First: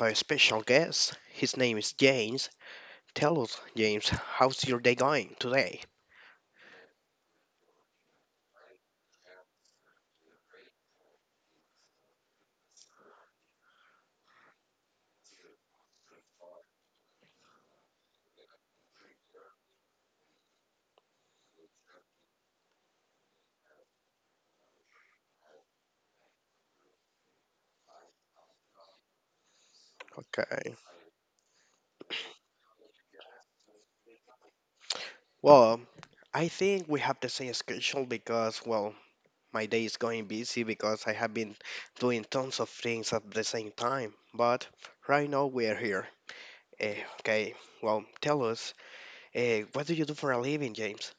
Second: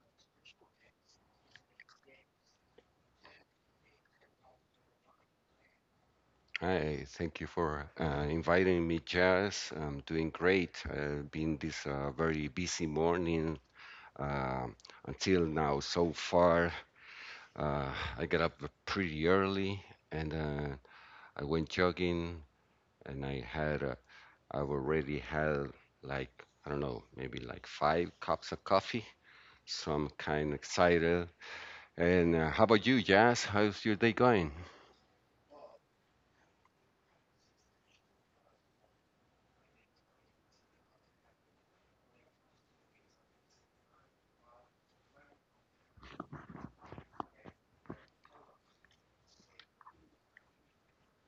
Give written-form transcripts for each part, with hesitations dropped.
a special guest. His name is James. Tell us, James, how's your day going today? Hi, thank you for inviting me, Jazz. I'm doing great. Been this very busy morning uh, until now. So far, uh, I got up pretty early and I went jogging, and I've already had like I don't know, maybe like five cups of coffee. So I'm kind of Okay. excited. And how about you, Jazz? How's your day going? Well, I think we have the same schedule because, well, my day is going busy because I have been doing tons of things at the same time. But right now we are here. Eh, okay. Well, tell us, what do you do for a living, James?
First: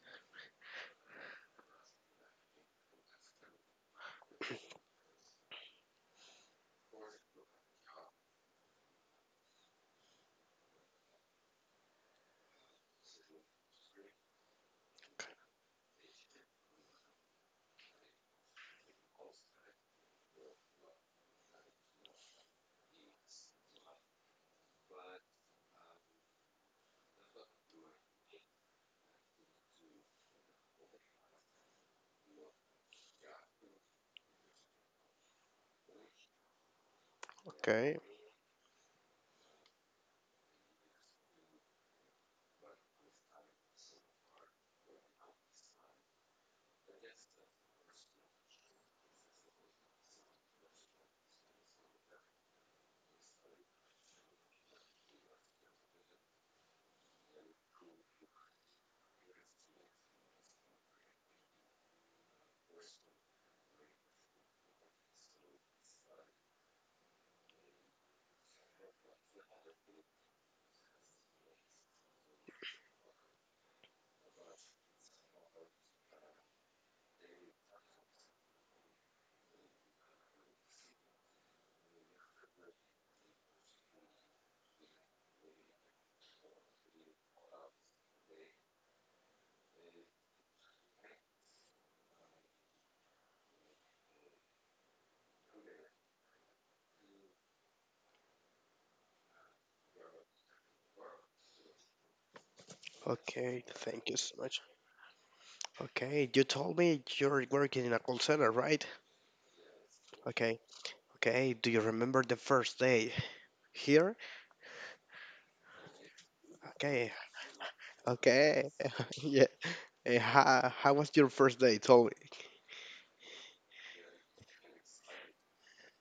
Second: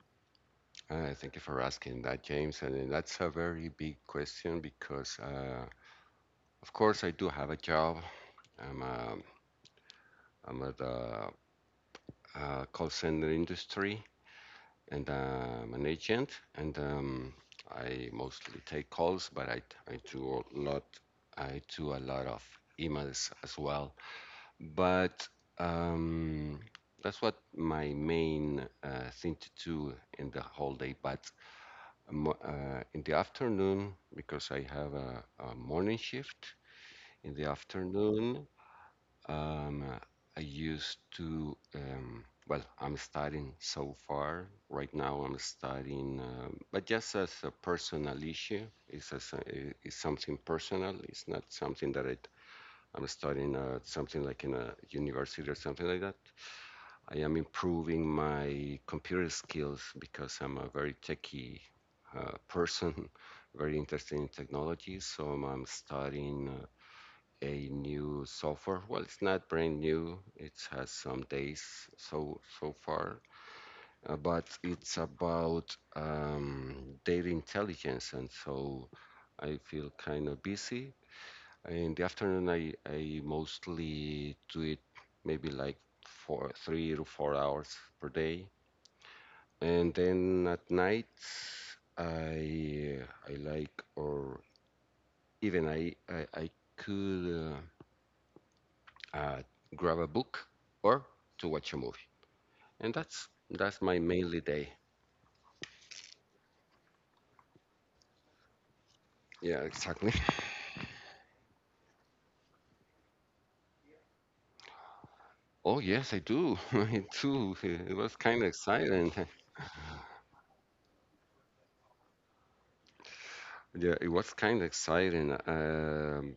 Thank you for asking that, James. And that's a very big question because, of course, I do have a job. I'm a, I'm at the call center industry and I'm an agent. And I mostly take calls, I do a lot. I do a lot of emails as well. But um, that's what my main thing to do in the whole day. But in the afternoon because I have a morning shift. In the Okay. afternoon, um, I used to, well, I'm studying so far. Right now, I'm studying, but just as a personal issue, it's something personal. It's not something that I'm studying something like in a university or something like that. I am improving my computer skills because I'm a very techie person, very interested in technology. So I'm, studying a new software. Well, it's not brand new. It has some days so far, but it's about data intelligence, and so I feel kind of busy. In the afternoon, I mostly do it maybe like 3 to 4 hours per day. And then at night, I I like or I could uh, uh, grab a book or to watch a movie. And that's Okay. my Thank mainly you so day. much. Okay. You told me you're working in a call center, right? Yeah, exactly. Okay. Okay, do you remember the first day here? Oh yes, I do. I Okay, do. It was kind of okay, exciting. yeah. How was your first day? Tell me. Yeah, it was kind of exciting.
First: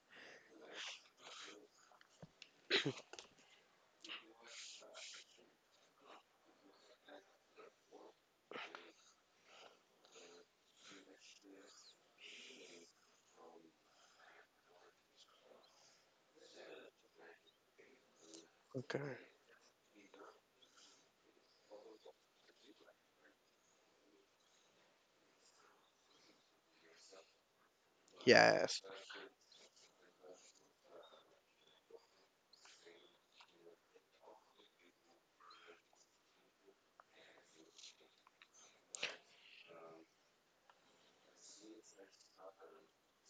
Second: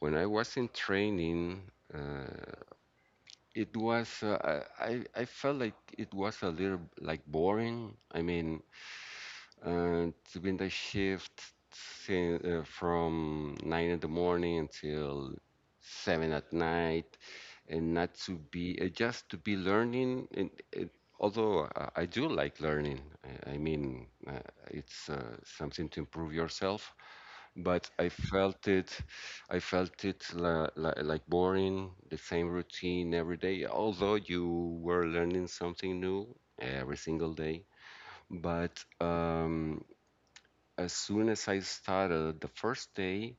When I was in training, uh, it was I felt like it was a little like boring. I mean, and doing the shift from 9 in the morning until 7 at night and not to be Okay. just to be learning although I do like learning I mean it's something to improve yourself but i felt Yes, it i felt it like boring the same routine every day although you were learning something new every single day but as soon as I started the first day,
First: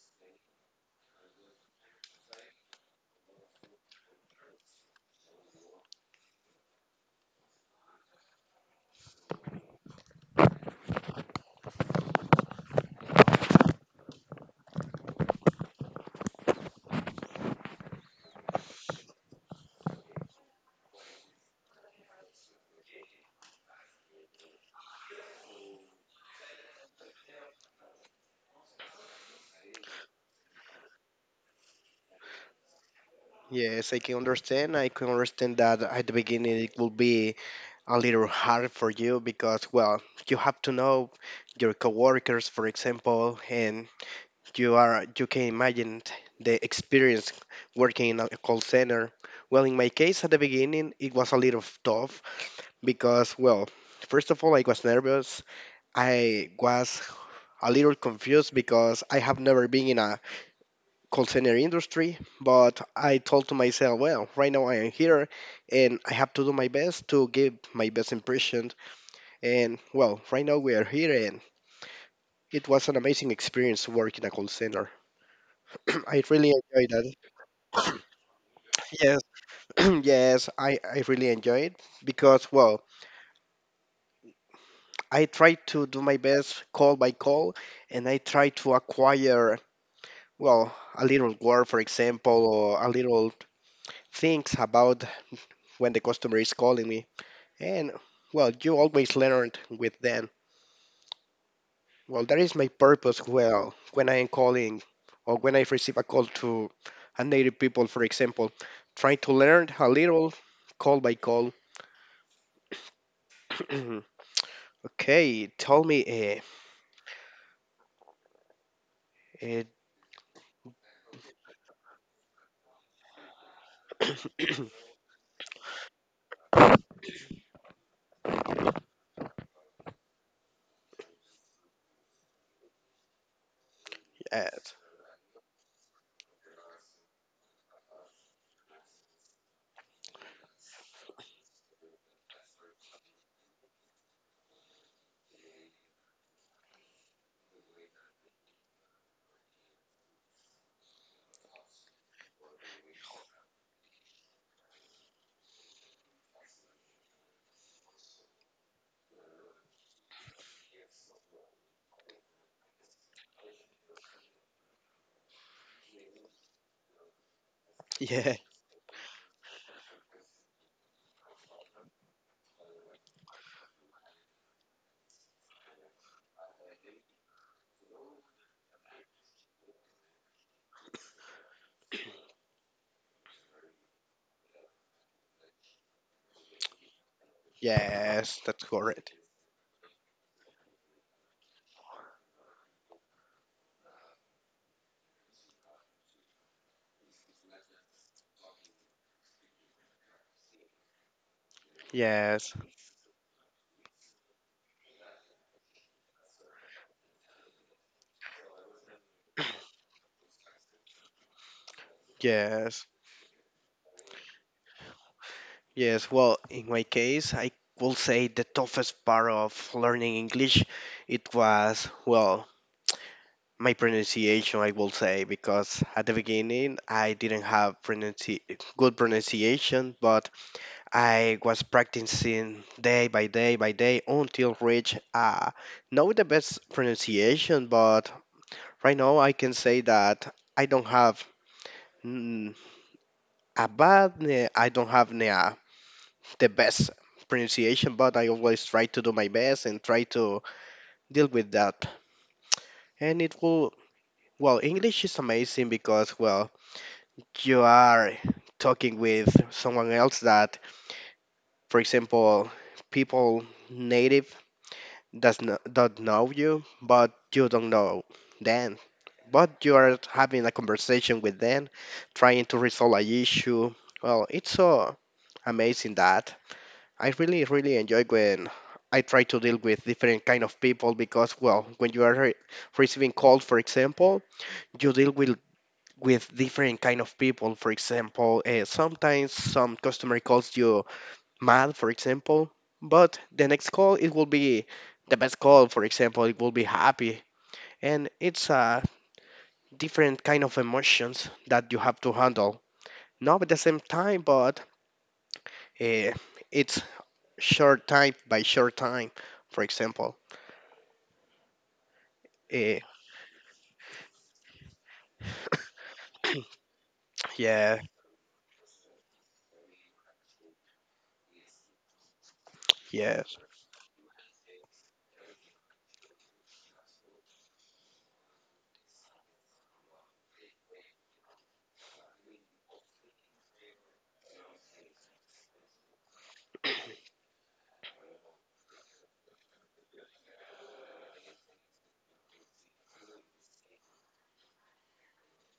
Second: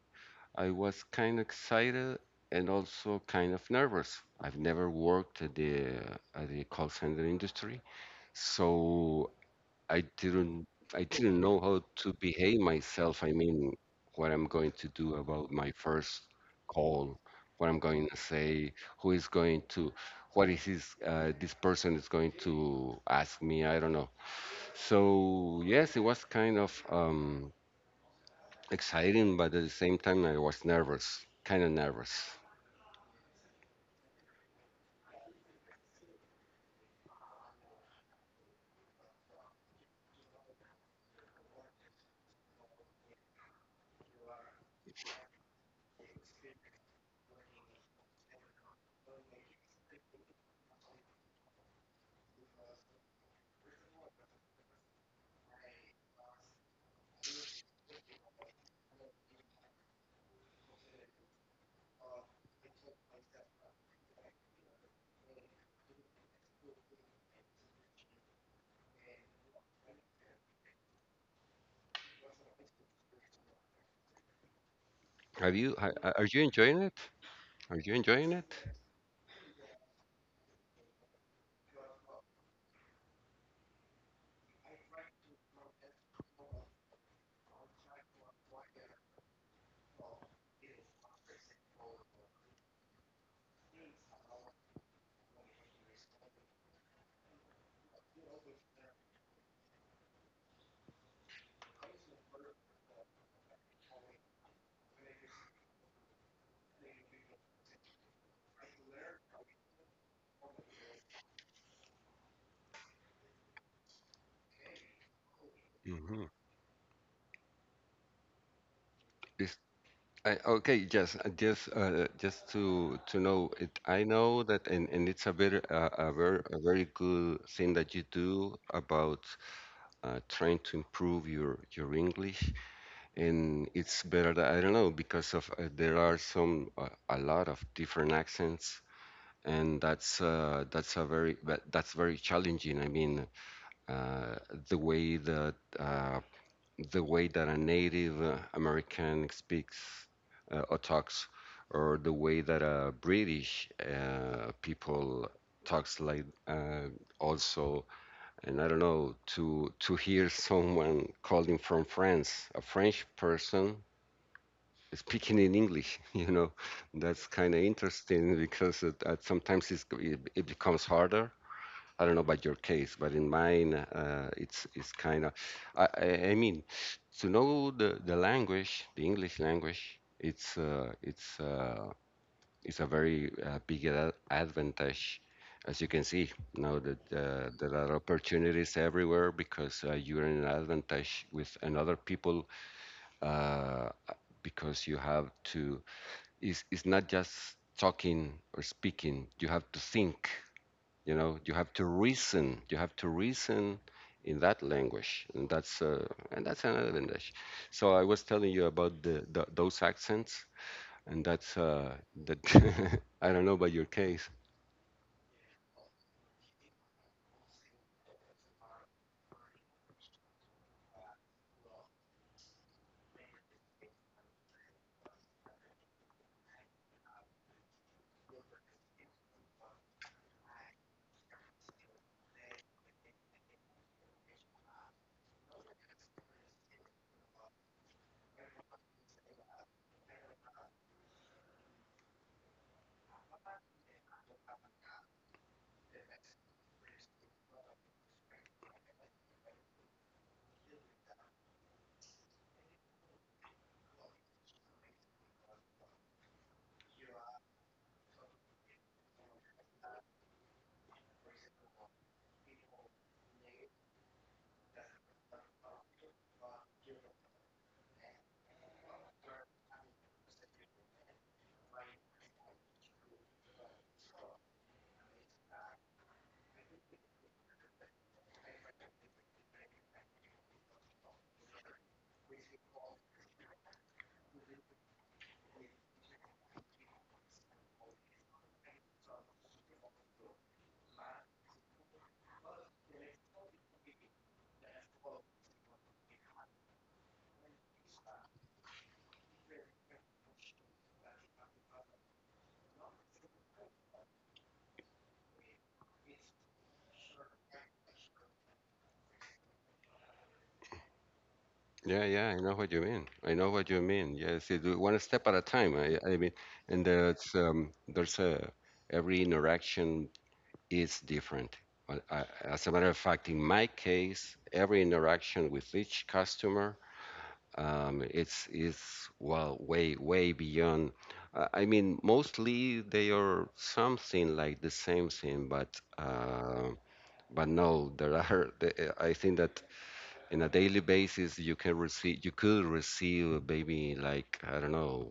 I was kind of excited and also kind of nervous. I've never worked at the call center industry, so I didn't I didn't know how to behave myself. I mean, what I'm going to do about my first call, what I'm going to say, who is going to, what is this person is going to ask me. I don't know. So yes, it was kind of. Exciting, but at the same time, I was nervous, kind of nervous. yes, I can understand. I can understand that at the beginning it will be a little hard for you because, well, you have to know your coworkers, for example, and you can imagine the experience working in a call center. Well, in my case, at the beginning it was a little tough because, well, first of all, I was nervous. I was a little confused because I have never been in a call center industry. But I told to myself, well, right now I am here, and I have to do my best to give my best impression. And, well, right now we are here, and it was an amazing experience working in a call center. Have you? I really Are you enjoyed enjoying that. it? Are you enjoying it? Yes, yes, I really enjoy it because, well, I try to do my best call by call, and I try to acquire, well, a little word, for example, or a little things about when the customer is calling me. And, well, you always learn with them. Well, that is my purpose, well, when I am calling or when I receive a call to a native people, for example, try to learn a little call by call. Okay, tell me, Mm-hmm. and Is, okay, yes, just to know it. I know that, and it's a very a very a very good thing that you do about trying to improve your English, and it's better. yes, That, I don't know because of there are some a lot of different accents and that's a that's very challenging. I mean, uh, the way that uh, the way that a Native American speaks or talks, or the way that a British people talks like also and I don't know to hear someone calling from france a french person speaking in English. You know, that's kind of yeah, interesting because sometimes it becomes harder. I don't know about your case, but in mine, it's kind of. I mean, to know the language, the English language, it's a very big advantage. As you can see now that there are yes, that's correct. opportunities everywhere because you're in an advantage with another people uh, because you have to it's not just talking or speaking. You have to think, you know, you have to Yes, reason. You have to reason in that language. And and that's another language. So I was telling you about the those accents. And that yes, I don't know about your case. yes. Well, in my case, I will say the toughest part of learning English, it was, well, my pronunciation, I will say, because at the beginning I didn't have pronunci good pronunciation, but I was practicing day by day by day until reach not the best pronunciation. But right now I can say that I don't have. Mm, Abad, I don't have the best pronunciation, but I always try to do my best and try to deal with that. And it will, well, English is amazing because, well, you are talking with someone else that, for example, people native does not don't know you, but you don't know them. But you are having a conversation with them, trying to resolve a issue. Well, it's so amazing that. I really, really enjoy when I try to deal with different kind of people because, well, when you are receiving calls, for example, you deal with different kind of people. For example, sometimes some customer calls you mad, for example, but the next call it will be the best call. For example, it will be happy, and it's a different kind of emotions that you have to handle. Not at the same time, but uh, it's short time by short time, for example. Yeah, yeah, Eh, I know what you mean. I know what you mean. Yes, you do one step at a time. I mean, and yeah, there's a every interaction is different. As a matter yes, of fact, in my case, every interaction with each customer it's is well way beyond. I mean, mostly they are something like the same thing, uh, but no, there are. I think that in a daily basis you could receive maybe like I don't know.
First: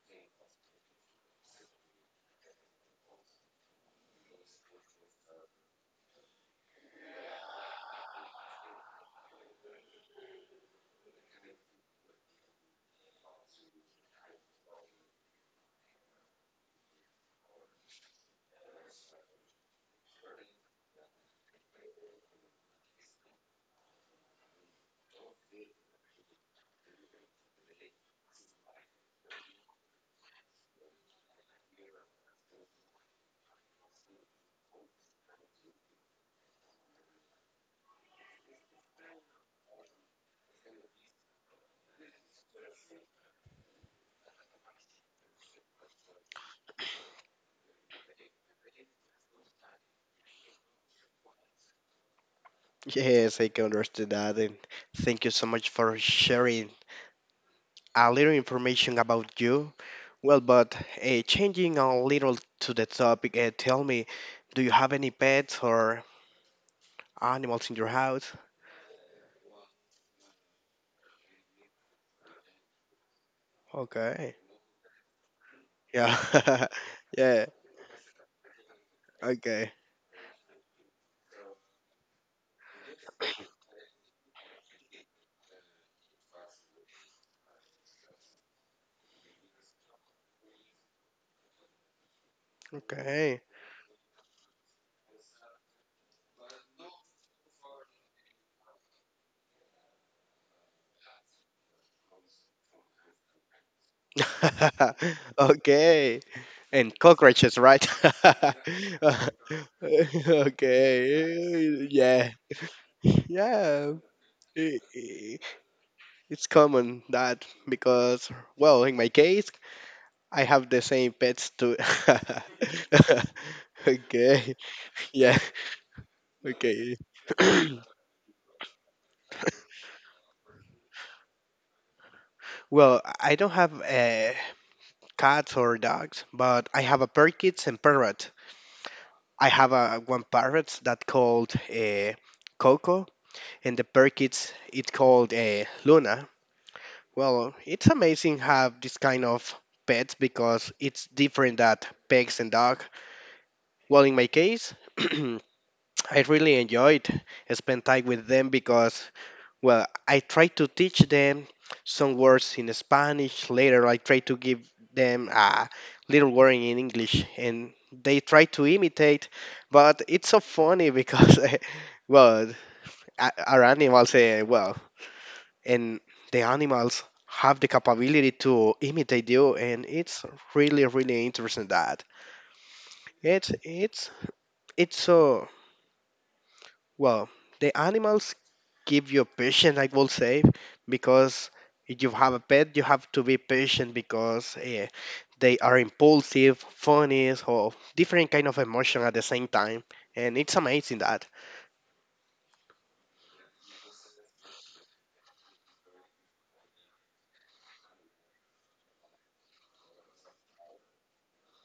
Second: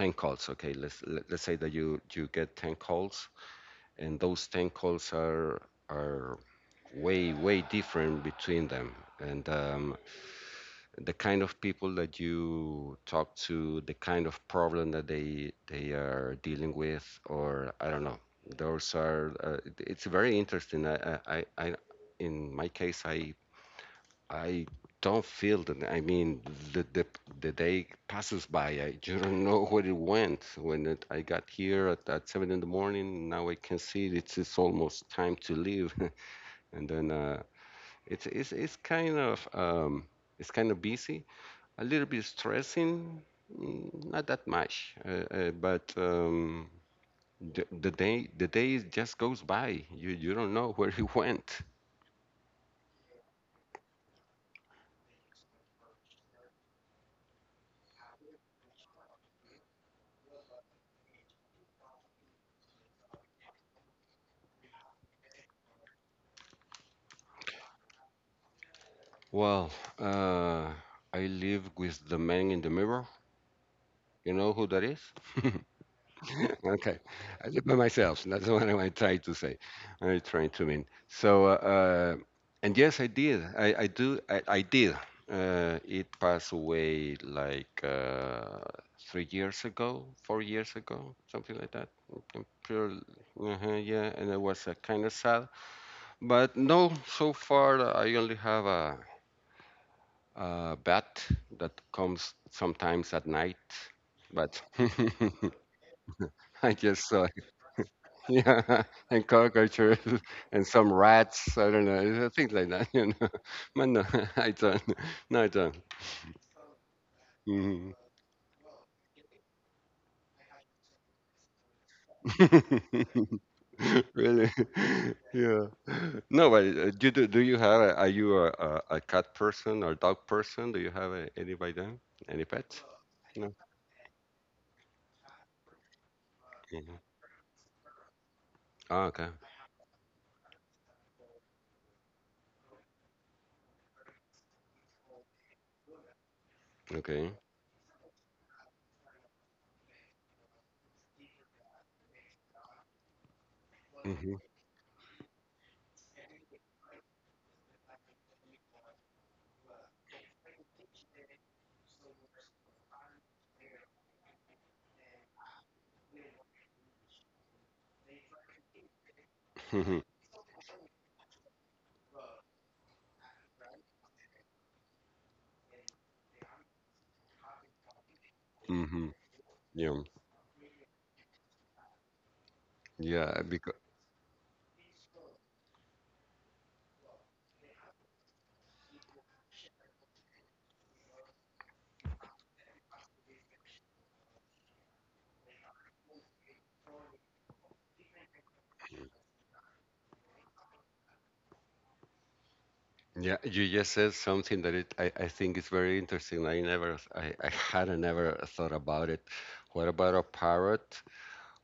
10 calls okay let's let's say that you get 10 calls and those 10 calls are are way different between them and the kind of people that you talk to the kind of problem that they are dealing with or I don't know those are it's very interesting I in my case I don't feel that I mean the the, the day passes by I don't know where it went when I got here at 7 in the morning now I can see it's almost time to leave and then it's it's it's kind of um, it's kind of busy, a little bit stressing, mm, not that much, but the day just goes by. You don't know where he went. yes, I can understand that. And thank you so much for sharing a little information about you. Well, but changing a little to the topic, tell me, do you have any pets or animals in your house? Well, uh, I live with the man in the mirror. Okay. You know who that is? Yeah. Okay, Yeah. I did by myself. So That's what I tried to say. Okay. I tried to mean. So, and yes, I did. I do. I did. It passed away like 3 years ago, 4 years ago, something like that. I'm pretty- Okay. Yeah, and it was kind of sad. But no, so far I only have a bat that comes sometimes at night. But Okay. I And just saw cockroaches, right? Yeah, and cockroaches and some Okay. rats. I don't Yeah. know, things like that. You know, but Yeah. no, I I- don't. i- No, I don't. It's common that Hmm because, well, in my case, I have the same pets too. Okay, Really? yeah, Yeah. No, but okay. Do you have? Are you a cat person or dog person? Do you have any by them? Any pets? Well, I don't No. have cats or dogs, but I hmm have a parakeets and parrot. Oh, okay. I have a one parrot that called Coco, and the parakeets it called Luna. Okay. Well, it's amazing have this kind of pets because it's different that pigs and dog. Well, in my Mm-hmm. case, I really enjoyed spend time with them because, well, I try to teach them some words in Spanish. Later, I try to give them a little word in English, and they try to imitate. Mm-hmm. But it's so funny because, well, our animals, well, and the animals have the capability to mm-hmm. imitate you, and Yeah. it's really, really interesting that. Yeah. It's it's it's so. Well, the animals give you patient, I will say, because if you have a pet, you have to be patient because they are impulsive, funny, or different kind of emotion at the same time, and it's amazing that. Yeah, you just said something that I think is very interesting. I hadn't never thought about it. What about a parrot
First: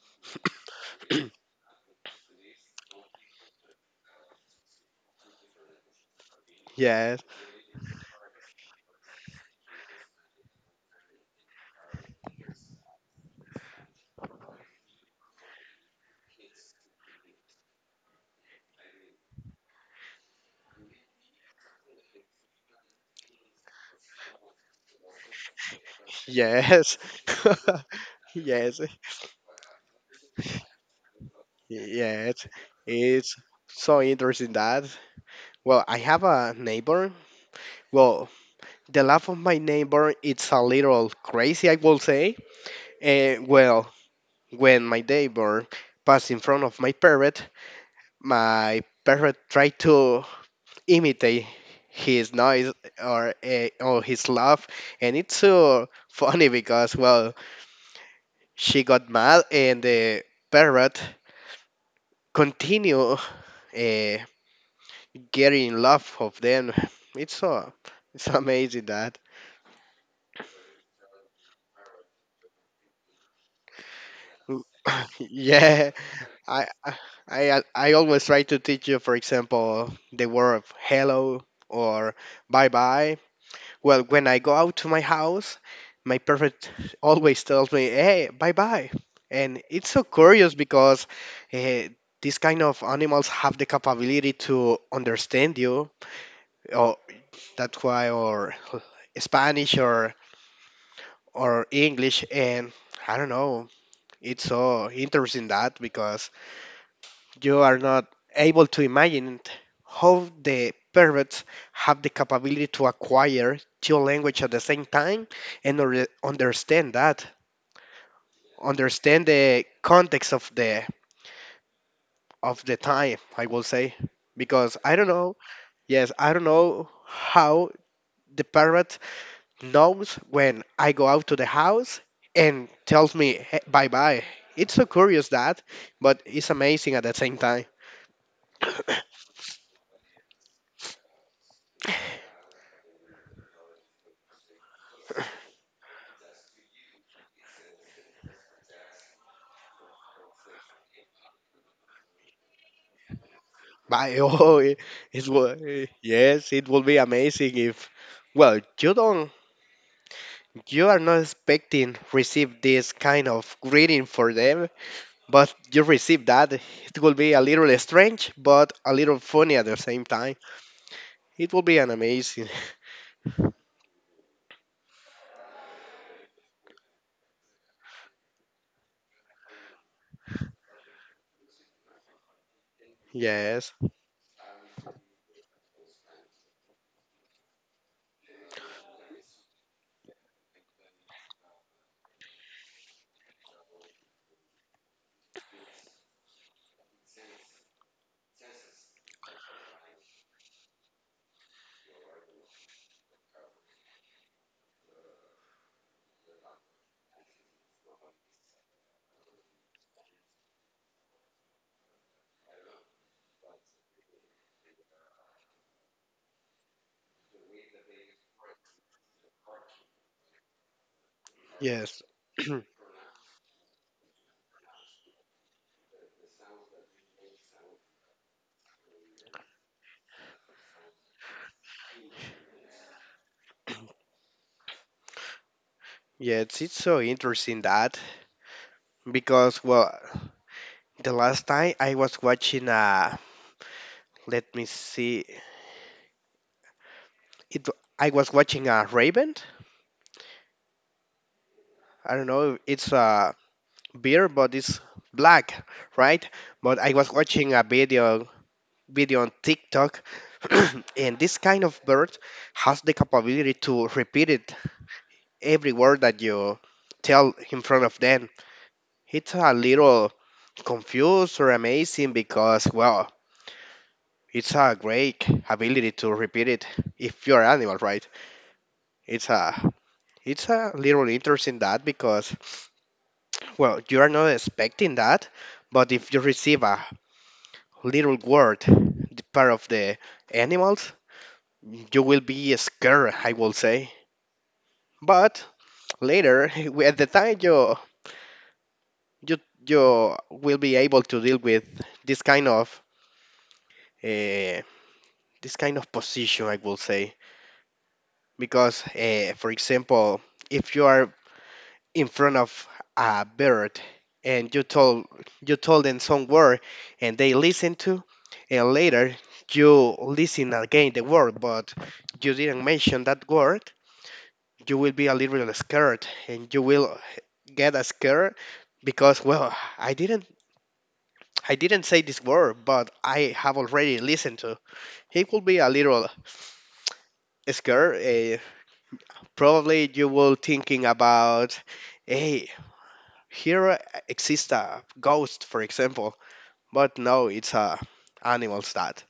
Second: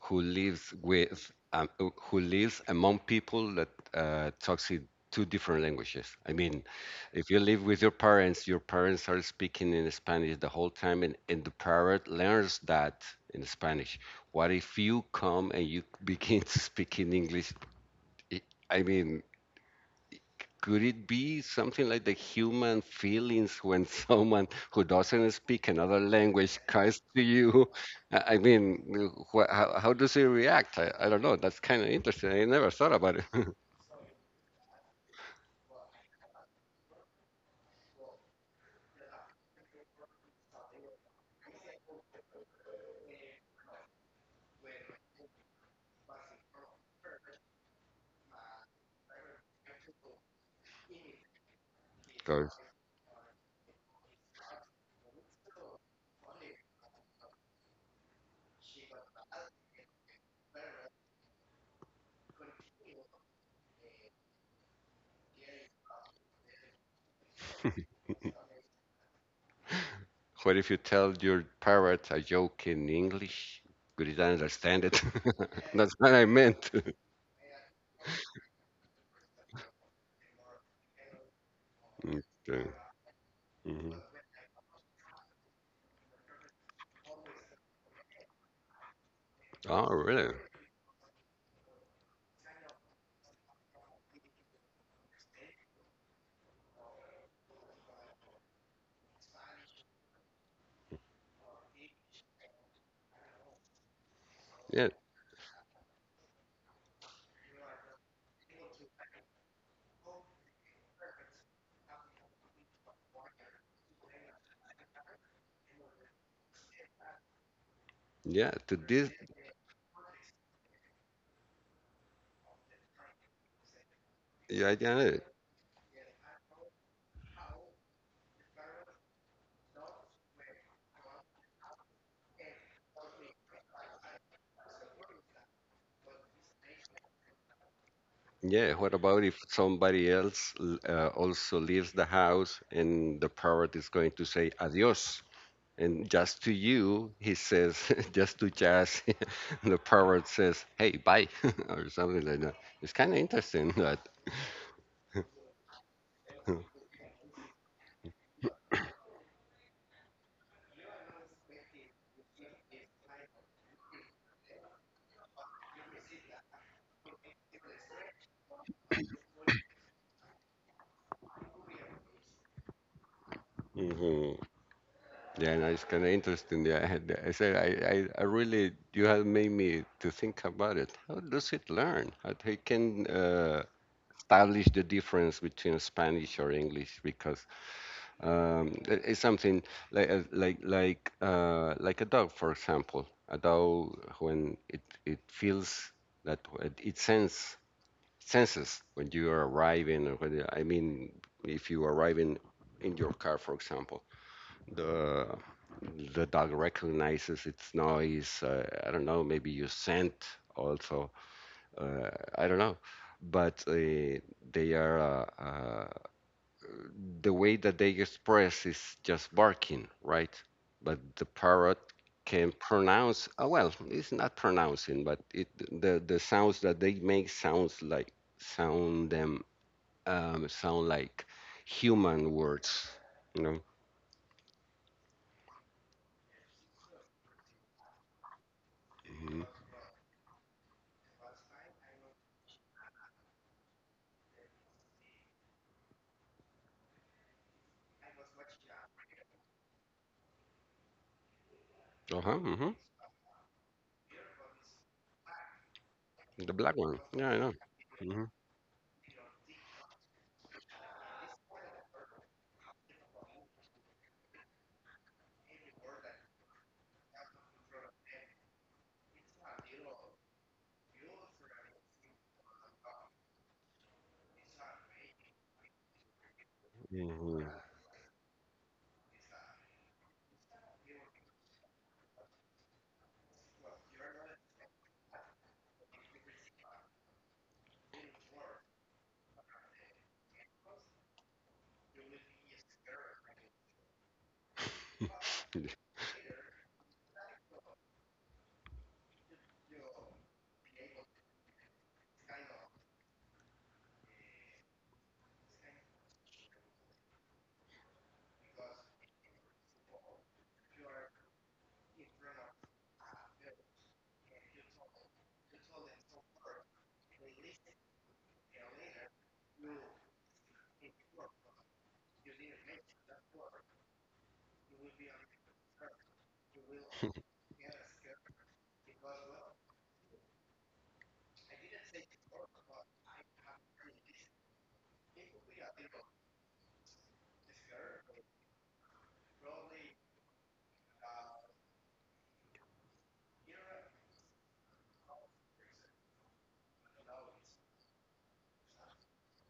who lives with, who lives among people that talks in two different languages? I mean, Yes, if you live with your parents are speaking in Spanish the whole time, and the parrot learns that in Spanish. What if you come and you begin to speak in English? I I mean, could it be something like the human feelings when someone who doesn't speak another language comes yes, to you? I mean, yes, how does he react? I don't know. That's kind of interesting. I yes. never thought about it. It's so interesting that. Well, I have a neighbor. Well, the laugh of my neighbor, it's a little crazy, I will say. Well, when my neighbor passed in front of my parrot tried to imitate his So, noise or his laugh, and it's so funny because, well, she got mad, and the parrot continue uh, getting in love of them. It's so. It's so amazing that. what if you tell your parrot a joke in English? Could it understand it? That's yeah, what I meant. I I I always try to teach you, for example, the word of hello or Okay. bye bye. Mhm. Well, when I go out to my house, my perfect always tells me, "Hey, bye bye," and Oh, it's so really? curious because uh, these kind of animals have the capability to understand you. Or that's why, or Spanish or English, and I don't know. It's Yeah, so interesting that because you are not able to imagine how the perverts have the capability to acquire two languages at the same time and understand that, yeah. To this, understand the context of the time, I will say, yeah, I because get I it. don't know. Yes, I don't know how the parrot knows when I go out to the house and tells me bye bye. It's so curious that, but it's amazing at the same time. Yeah, what about if somebody else also leaves the house and the parrot is going to say adios? And just to you, he says, just to Jazz, the parrot says, hey, bye, or something like that. It's kind of interesting that. Bye. Oh, it will. Yes, it will be amazing if. Well, you don't. You are not expecting receive this kind of greeting for them, but you receive that. It will be a little strange, but a little funny at the same time. It will be an amazing. hmm Yeah, no, it's kind of interesting. Yeah, I said, I really, you have made me to think about it. How does it learn? How they can Yes. establish the difference between Spanish or English? Because it's something like like a dog, for example. A dog when it feels that it sense senses when you are arriving. Or when, I mean, if you are arriving in your car, for example, the the dog recognizes its noise. I don't know, maybe your scent also. Uh, I don't know, but they are. The way that they express is just barking, right? But the parrot can Yes. pronounce. Oh well, it's not pronouncing, but it the sounds that they make sounds like sound like human words, you know. Yes, it's so interesting that Hmm. because, well, the last time I was watching a. Let me see, it I was watching a Raven. Uh huh. Hmm. I don't know, it's a beer, but it's black, The black right? one. Yeah, But I I know. was watching a Hmm. Video on TikTok, and this kind of bird has the capability to repeat it every word that you tell in front of them. It's a little confused or amazing because, well, it's a great ability to repeat it Hmm. if you're an animal, right? It's a. It's a little interesting that because, well, you are not expecting that, but if you receive a little word, the part of the animals, you will be scared, I will say. But later, at the time you you will be able to deal with this kind of uh, this kind of position, I will say, because for example, if you are in front of a bird and you told them some word and they listen to, and later you listen again the word but you didn't mention that word, you will be a little scared and you will get a scared because, well, i didn't I didn't say this word but I have already listened to. It will be a little scared. Probably you will thinking about, hey, here exists a ghost, for example. But no, it's animals that.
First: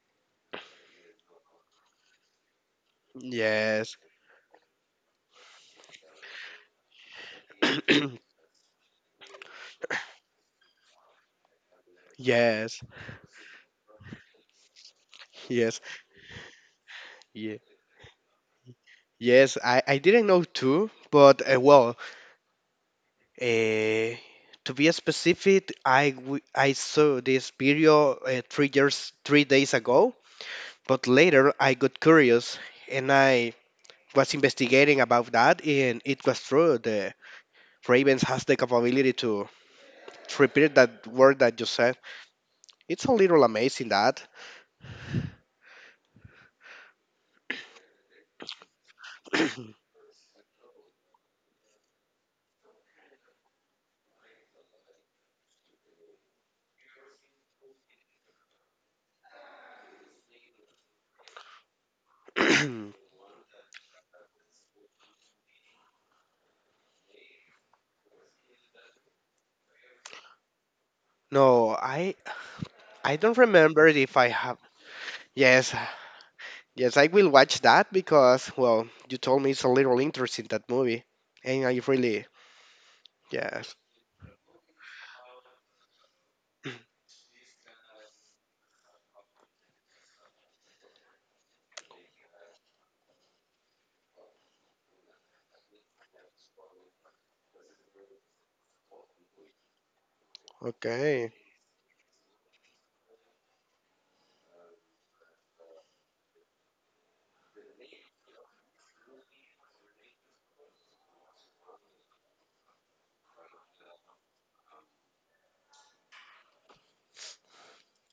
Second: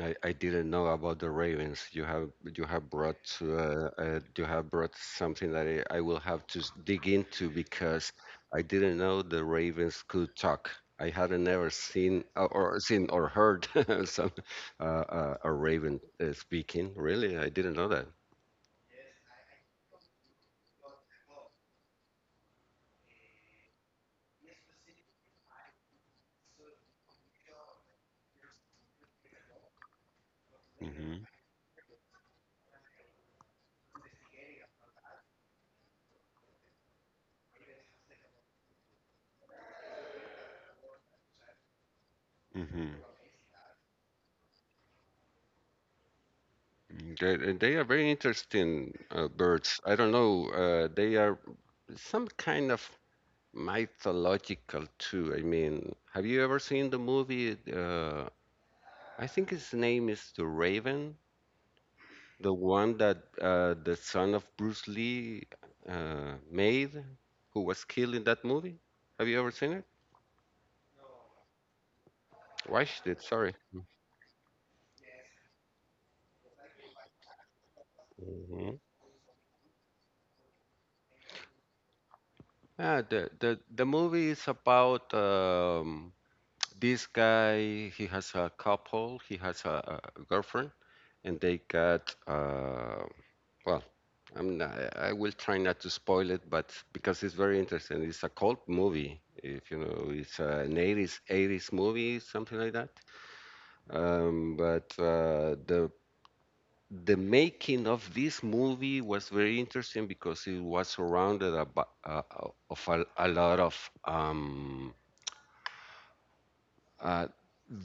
I didn't know about the Ravens. You have brought Yes. You have brought something that I will have to dig into because I didn't know the Ravens could talk. I hadn't ever seen or yes. seen or heard some uh, a Yes. Raven speaking. Really, I Yeah. didn't know that. Yes, I didn't know too, but well, uh, to be specific, I saw this video 3 days ago, but Hmm. later I got curious and I was investigating about that, and it was true. The Ravens has the capability to repeat that word that you said. Hmm. It's a little amazing that. They are very interesting birds. I don't know. They are some kind of mythological too. I mean, have you ever seen the movie? I think his name is The Raven, the one that the son of Bruce Lee made, who was killed in that movie. Have you ever seen it? No, I Watched don't it. Sorry. remember if I have. Yes, yes, I will watch that because, well, Mhm. you told me it's a little interest in that movie, and I really. Yeah, the, Yes. the the movie is about this guy. He has a couple. He has a girlfriend, and they got Well, I will try not to spoil it, but because it's very interesting, it's a cult movie. If you know, it's an Okay, 80s movie, something like that. But The making of this movie was very interesting because it was surrounded about, of a lot of uh,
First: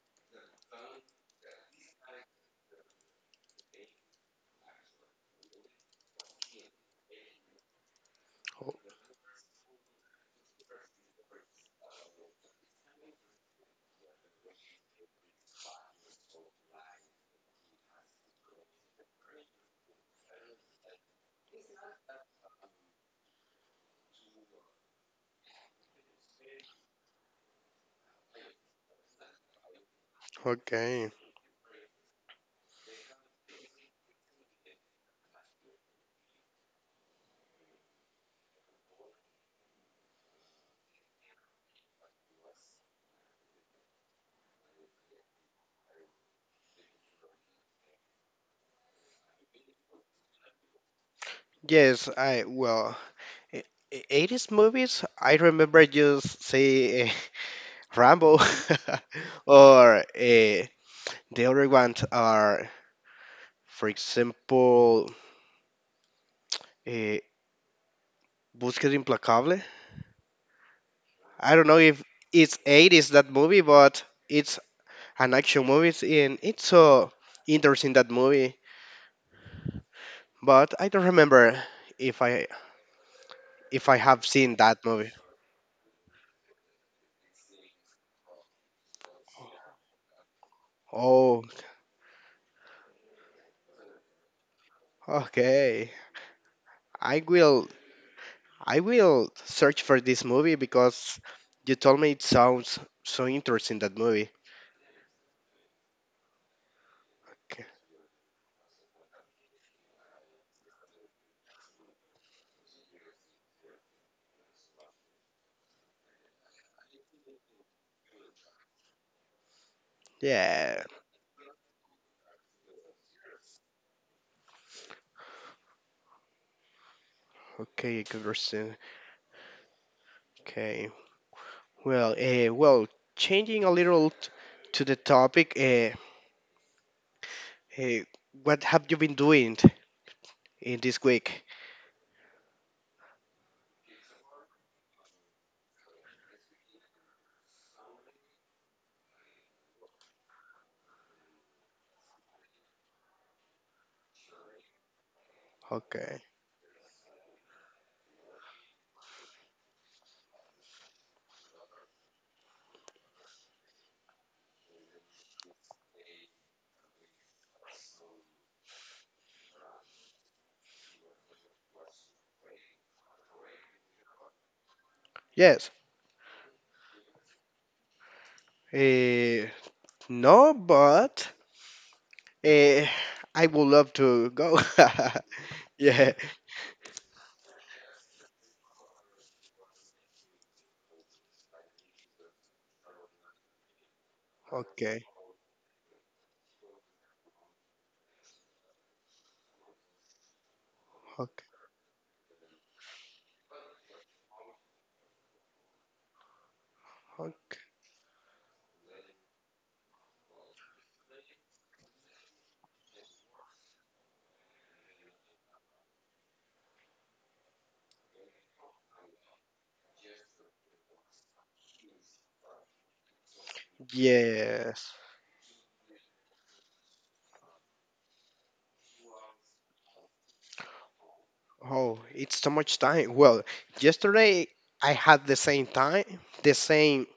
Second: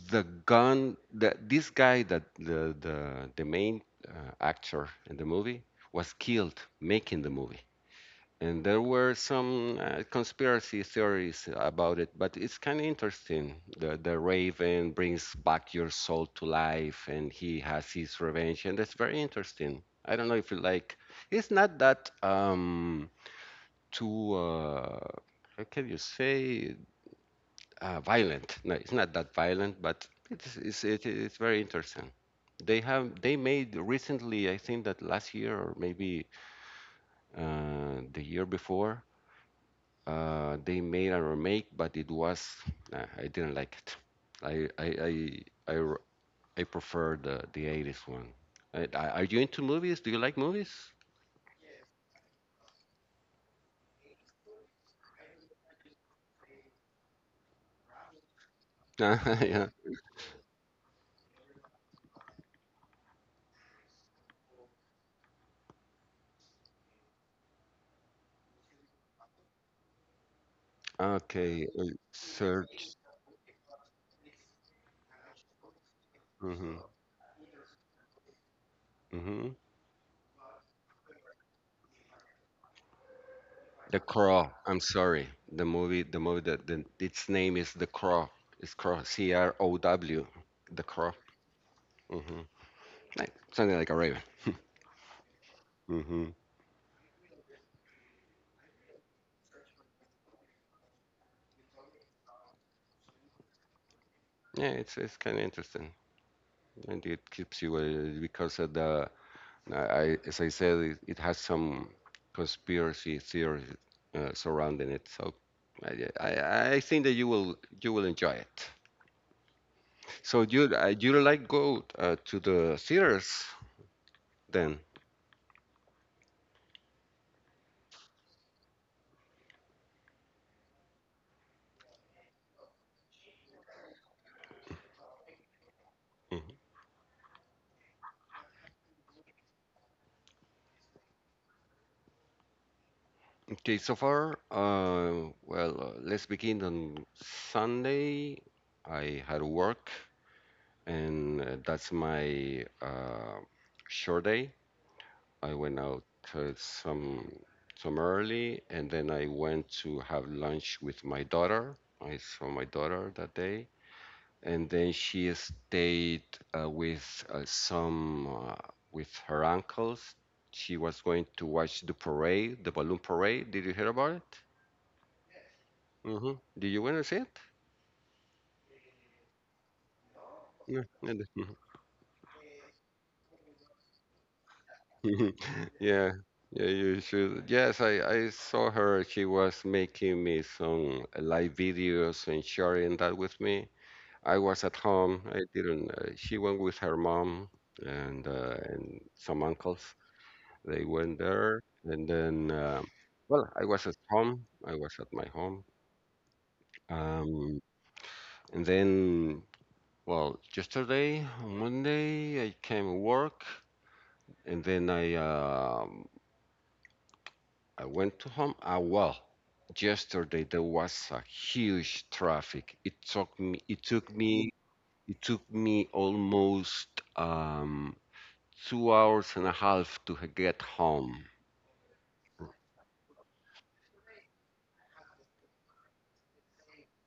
the gun that this guy, that the main actor in the movie was killed making the movie. And o- there were some conspiracy theories about it, but it's kind of interesting. The raven brings back your soul to life and he has his revenge, and that's very interesting. I don't know if you like, it's not that too how can you say violent. No, it's not that violent, but okay. It's very interesting. They made recently, I think that last year or maybe the year before, they made a remake, but it was, nah, I didn't like it. I I I I, r- I prefer the 80s one. Are you into movies? Do you like movies? Yes, I, well, e- 80s movies. I remember just say Rambo, Yeah. or the other ones are, for example, uh, Búsqueda Implacable. I don't Okay. know if it's Search. 80s that movie, but it's an action movies and it's Hmm. so interesting that movie. Hmm. But I don't remember if i if I The have seen Crow. that I'm movie. sorry. The movie. The movie. That the, its name is The Crow. It's Crow. C R O W. The Crow. Oh, Hmm. Like, something like a raven. okay. Hmm. i will I will search for this movie because you told me it sounds so interesting that movie. Yeah, it's kind of interesting, and it K- keeps you because of the, I, as I said, it has some conspiracy theories surrounding it. So I think that you will enjoy it. So you yeah, you like go to the theaters then? okay, interesting. Okay. Well, well, changing a little to the topic, Mhm. uh, what have you been doing in this week? Okay, so far, let's begin on Sunday. I had work, and that's my short day. I went out Okay. uh, some some early, and then I went to have lunch with my daughter. I saw my daughter that day, and then she stayed uh, with uh, some uh, with her uncles. She was going to watch the parade, the balloon parade. Did you hear about it? Yes. Hmm. Did you want to see it? Uh, no, Yeah. but uh, I would love to go. yeah. Yeah, yeah, you should. Yes, I saw her. She was making me some live videos and sharing that with me. I was at Okay. home. I didn't. She went with her mom and some uncles. They went Okay. there, and then well, I was at home. I was at my home. Okay. Um, and then, well, yesterday, on Monday, I came to work, and then I went to home. Ah, well, yesterday there was a huge traffic. It took me, it took me, Yes. it took me almost um, 2 hours and a half to get home. Oh, it's too much time. Well, yesterday I had the same time, the same,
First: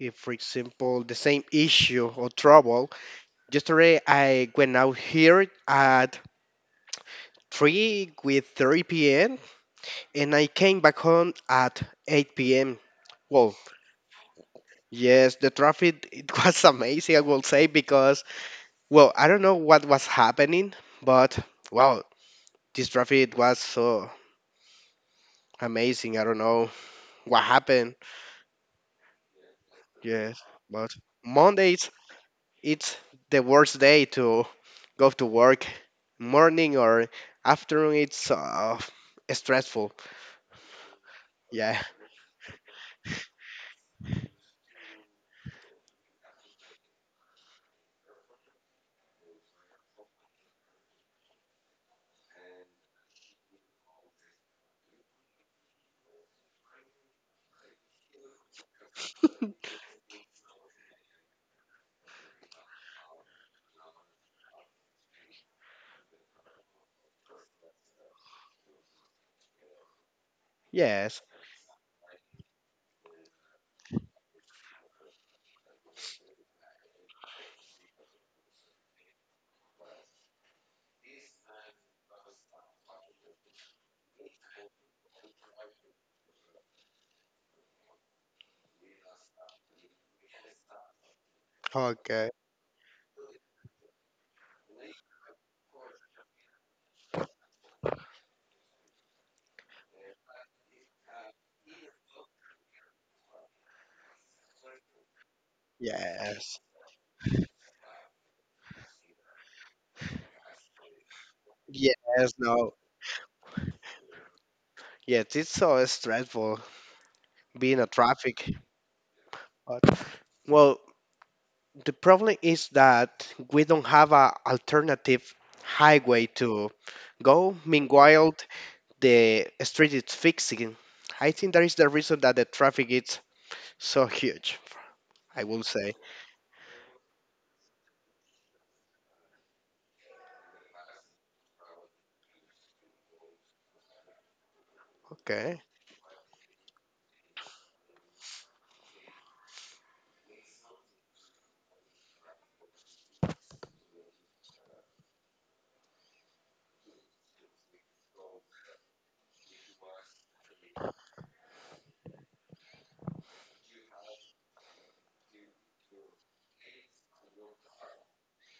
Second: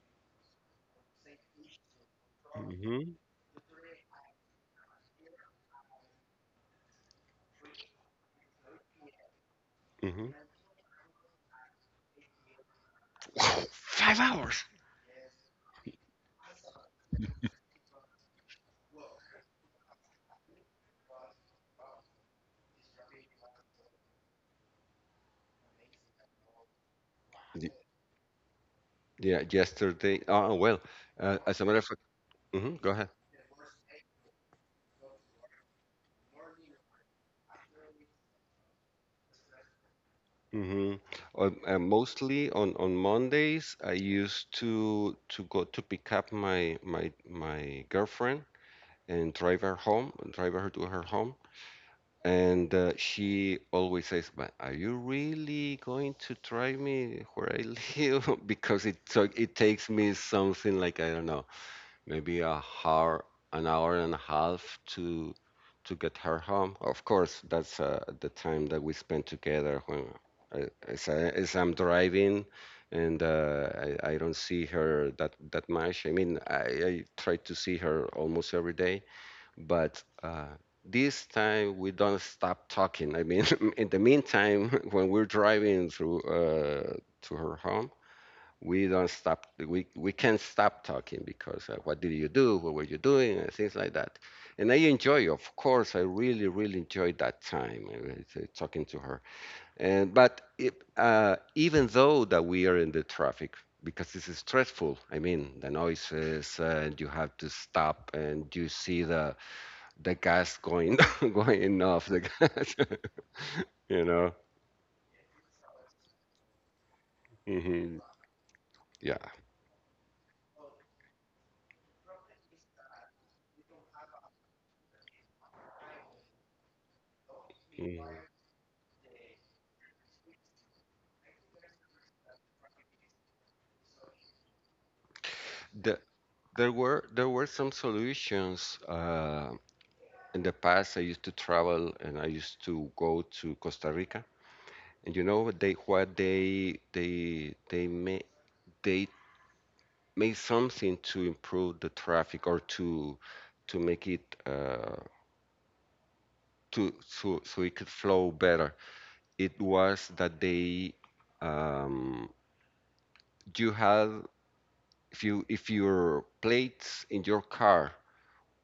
for example, the same issue or trouble. Hmm. Yesterday I went out here at 3 p.m. and Hmm. I came back home at 8 p.m. Well, Wow, 5 hours. yes, the traffic it was amazing, I will say, because, well, I don't know what was happening, but wow, this traffic was so amazing. I don't know what Y- happened. Yeah, yesterday. Yes, Oh, well, but as a matter of Mondays fact, hmm, go it's ahead. the worst day to go to work. Morning or afternoon, it's stressful. Hmm. On, Yeah. On Mondays, I used to go to pick up my girlfriend and drive her home, and drive her to her home. And she always says, "But are you really going to drive me where I live?" because it took, it takes me something like I don't know, maybe a hour, an hour and a half to get her home. Of course, that's the time that we spent together when I, Yes. as I'm driving, and I don't see her that much. I mean, I try to see her almost every day but this time we don't stop talking. I mean, in the meantime, when we're driving through to her home, we don't stop. We can't stop talking because what did you Okay. do? What were you doing? And things like that. And I enjoy, of course, I really really enjoyed that time talking to her. And but it, even though that we are in the traffic. Because this is stressful. I mean, the noises, Yes. And you have to stop, and you see the gas going going off the Yes. No. gas. you know Yes, it's so stressful being a hmm. traffic. Yeah. But, well, the problem is that we don't have a alternative highway to go. Mhm. Meanwhile, the street is fixing. I think that is the reason that the traffic is so huge, I will say. the, there were some solutions in the past. I used to travel and I used to go to Costa Rica, and you know what Okay. they made. They made something to improve the traffic or to make it to, so so it could flow better. It was that they, um, you had, if your plates in your car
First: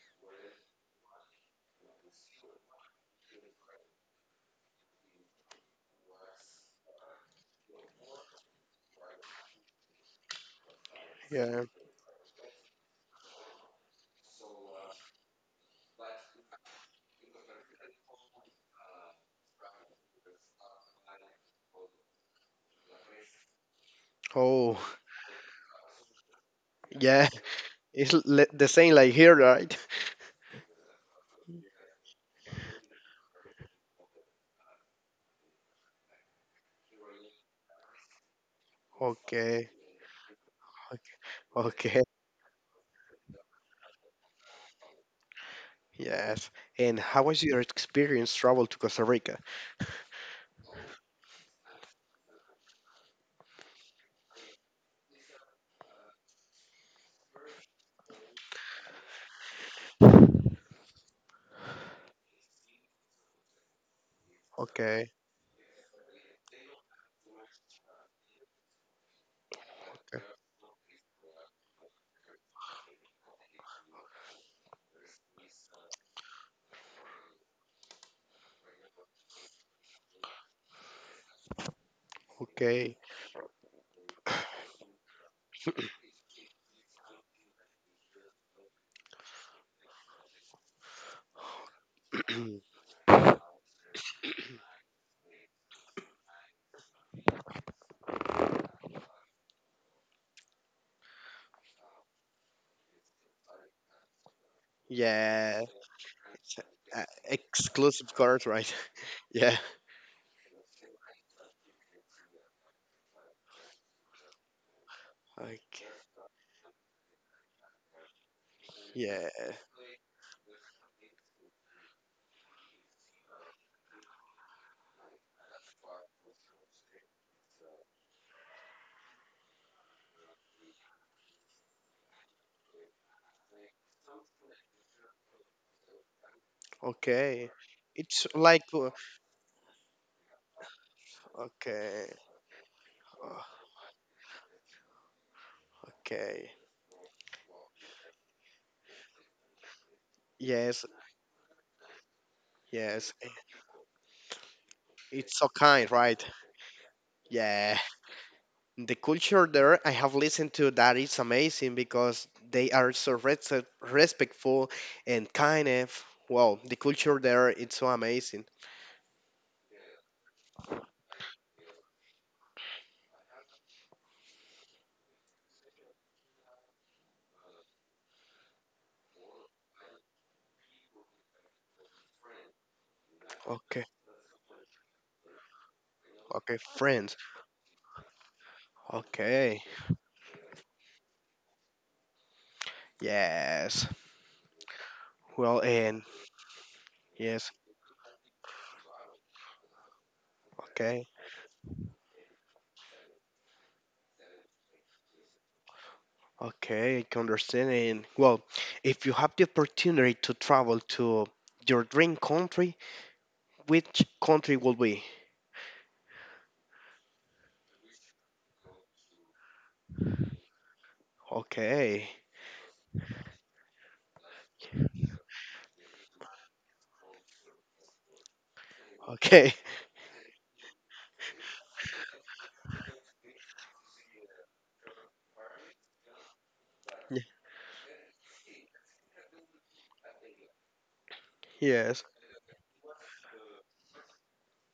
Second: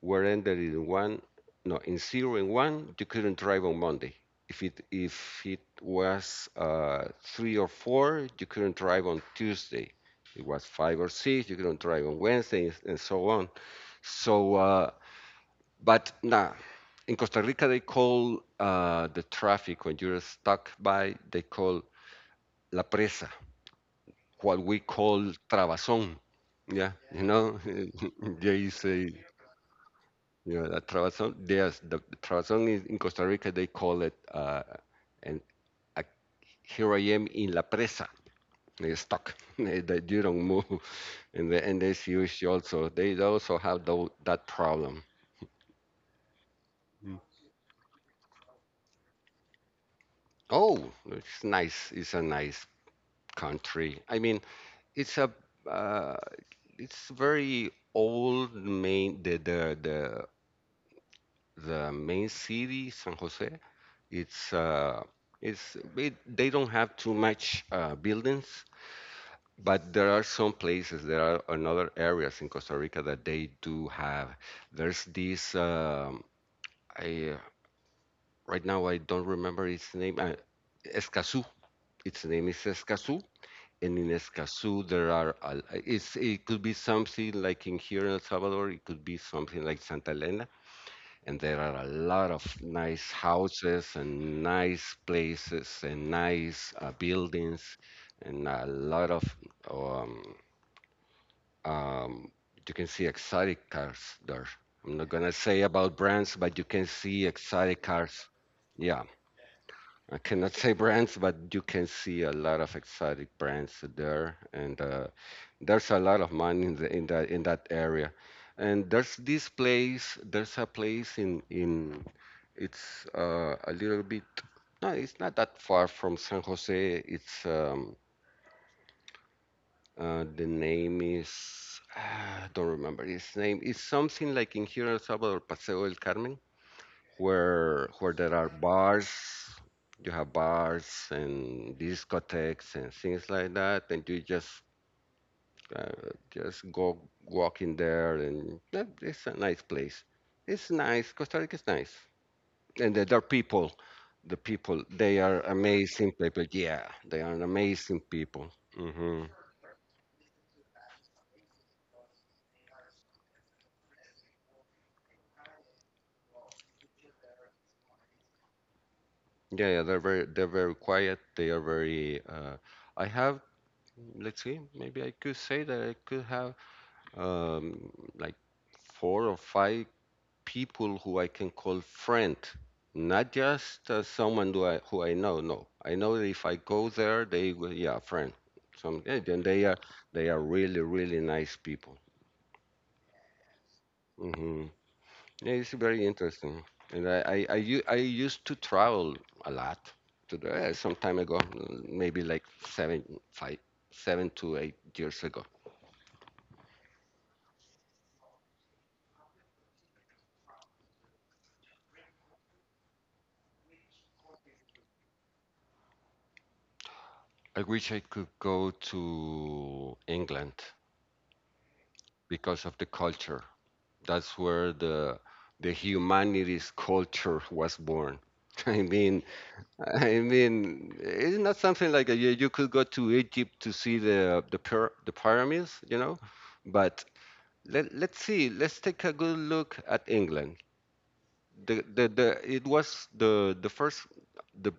were ended in one, no, in zero and one, you couldn't drive on Monday. If it was three or four, you couldn't drive on Tuesday. It was five or six, you Yeah. couldn't drive on Wednesday, and so on. So but nah, in Costa Rica they call the traffic when you're stuck by, they call la presa, what we Oh, call trabazon. Yeah, you yeah. know, It's there the is same a, like here, right? you know, a trabazon. Yes, the trabazon is in Costa Rica. They call it and uh, here I am in la presa, stuck. Okay. That you don't move, and this Okay. huge also. They also have that problem. Yes. And how was your experience travel to Costa Rica? Oh, it's nice. It's a nice country. I mean, it's a uh, it's very old, main, the main city, San Jose. It's uh, Okay. it's it, they don't have too much buildings, but there are some places, there are another areas in Costa Rica that they do have. There's this I right now I don't remember its name. Escazú. Its name is Okay. Escazú. And in Escazú, there are, it's, it could be something like in here in El Salvador, it could be something like Santa Elena, and there are a lot of nice houses and nice places and nice buildings, and a lot of um, um, you can see exotic cars there. I'm not gonna say Yeah. about brands, but you can see exotic Exclusive cars. cars, right? Yeah, Yeah. I cannot say brands, but you can see a lot of exotic brands there, and Like, there's a lot of money in the in that area. And there's yeah. this place, there's a place in it's a little bit, no, it's not that far from San Jose. It's the name is, I don't remember its name. It's something like in here in El Salvador, Paseo del Carmen, Okay. Where It's there are like bars. You have bars and okay. discotheques and things uh, like that, and you Okay. just go walk in there, and that, it's a nice place. It's Yes. nice. Costa Rica is nice. Yes. Their people, the people, they It's are so kind, amazing right? people. Yeah, they are Yeah. amazing people. The Hmm. culture there, I have listened to that is amazing because they are so respectful and kind of, wow, the culture there it's so amazing. Yeah, they're very quiet. They are very. I have, let's see, maybe I could say that I could have um, like four or five people who I can call friend, not Okay. just someone who I know. No, I know that if I Okay, go friends. there, they will, yeah, friend. Then Okay. they are, they are really really nice people. Yes. Mm-hmm. Yeah, Well, it's very and interesting. And yes. I used to travel a lot to some Okay. time ago, maybe like five, 7 to 8 years ago. Okay, I can understand. And well, if you have the opportunity to travel to your dream country, which country will be? I wish I could go to England Okay, because of the culture. That's where the humanities culture was born. I mean, okay, I mean, it's not something like a, you could go to Egypt to see the the pyramids, you know, but Y- let, let's see. Let's take a good look at England. Yes, It was the first, the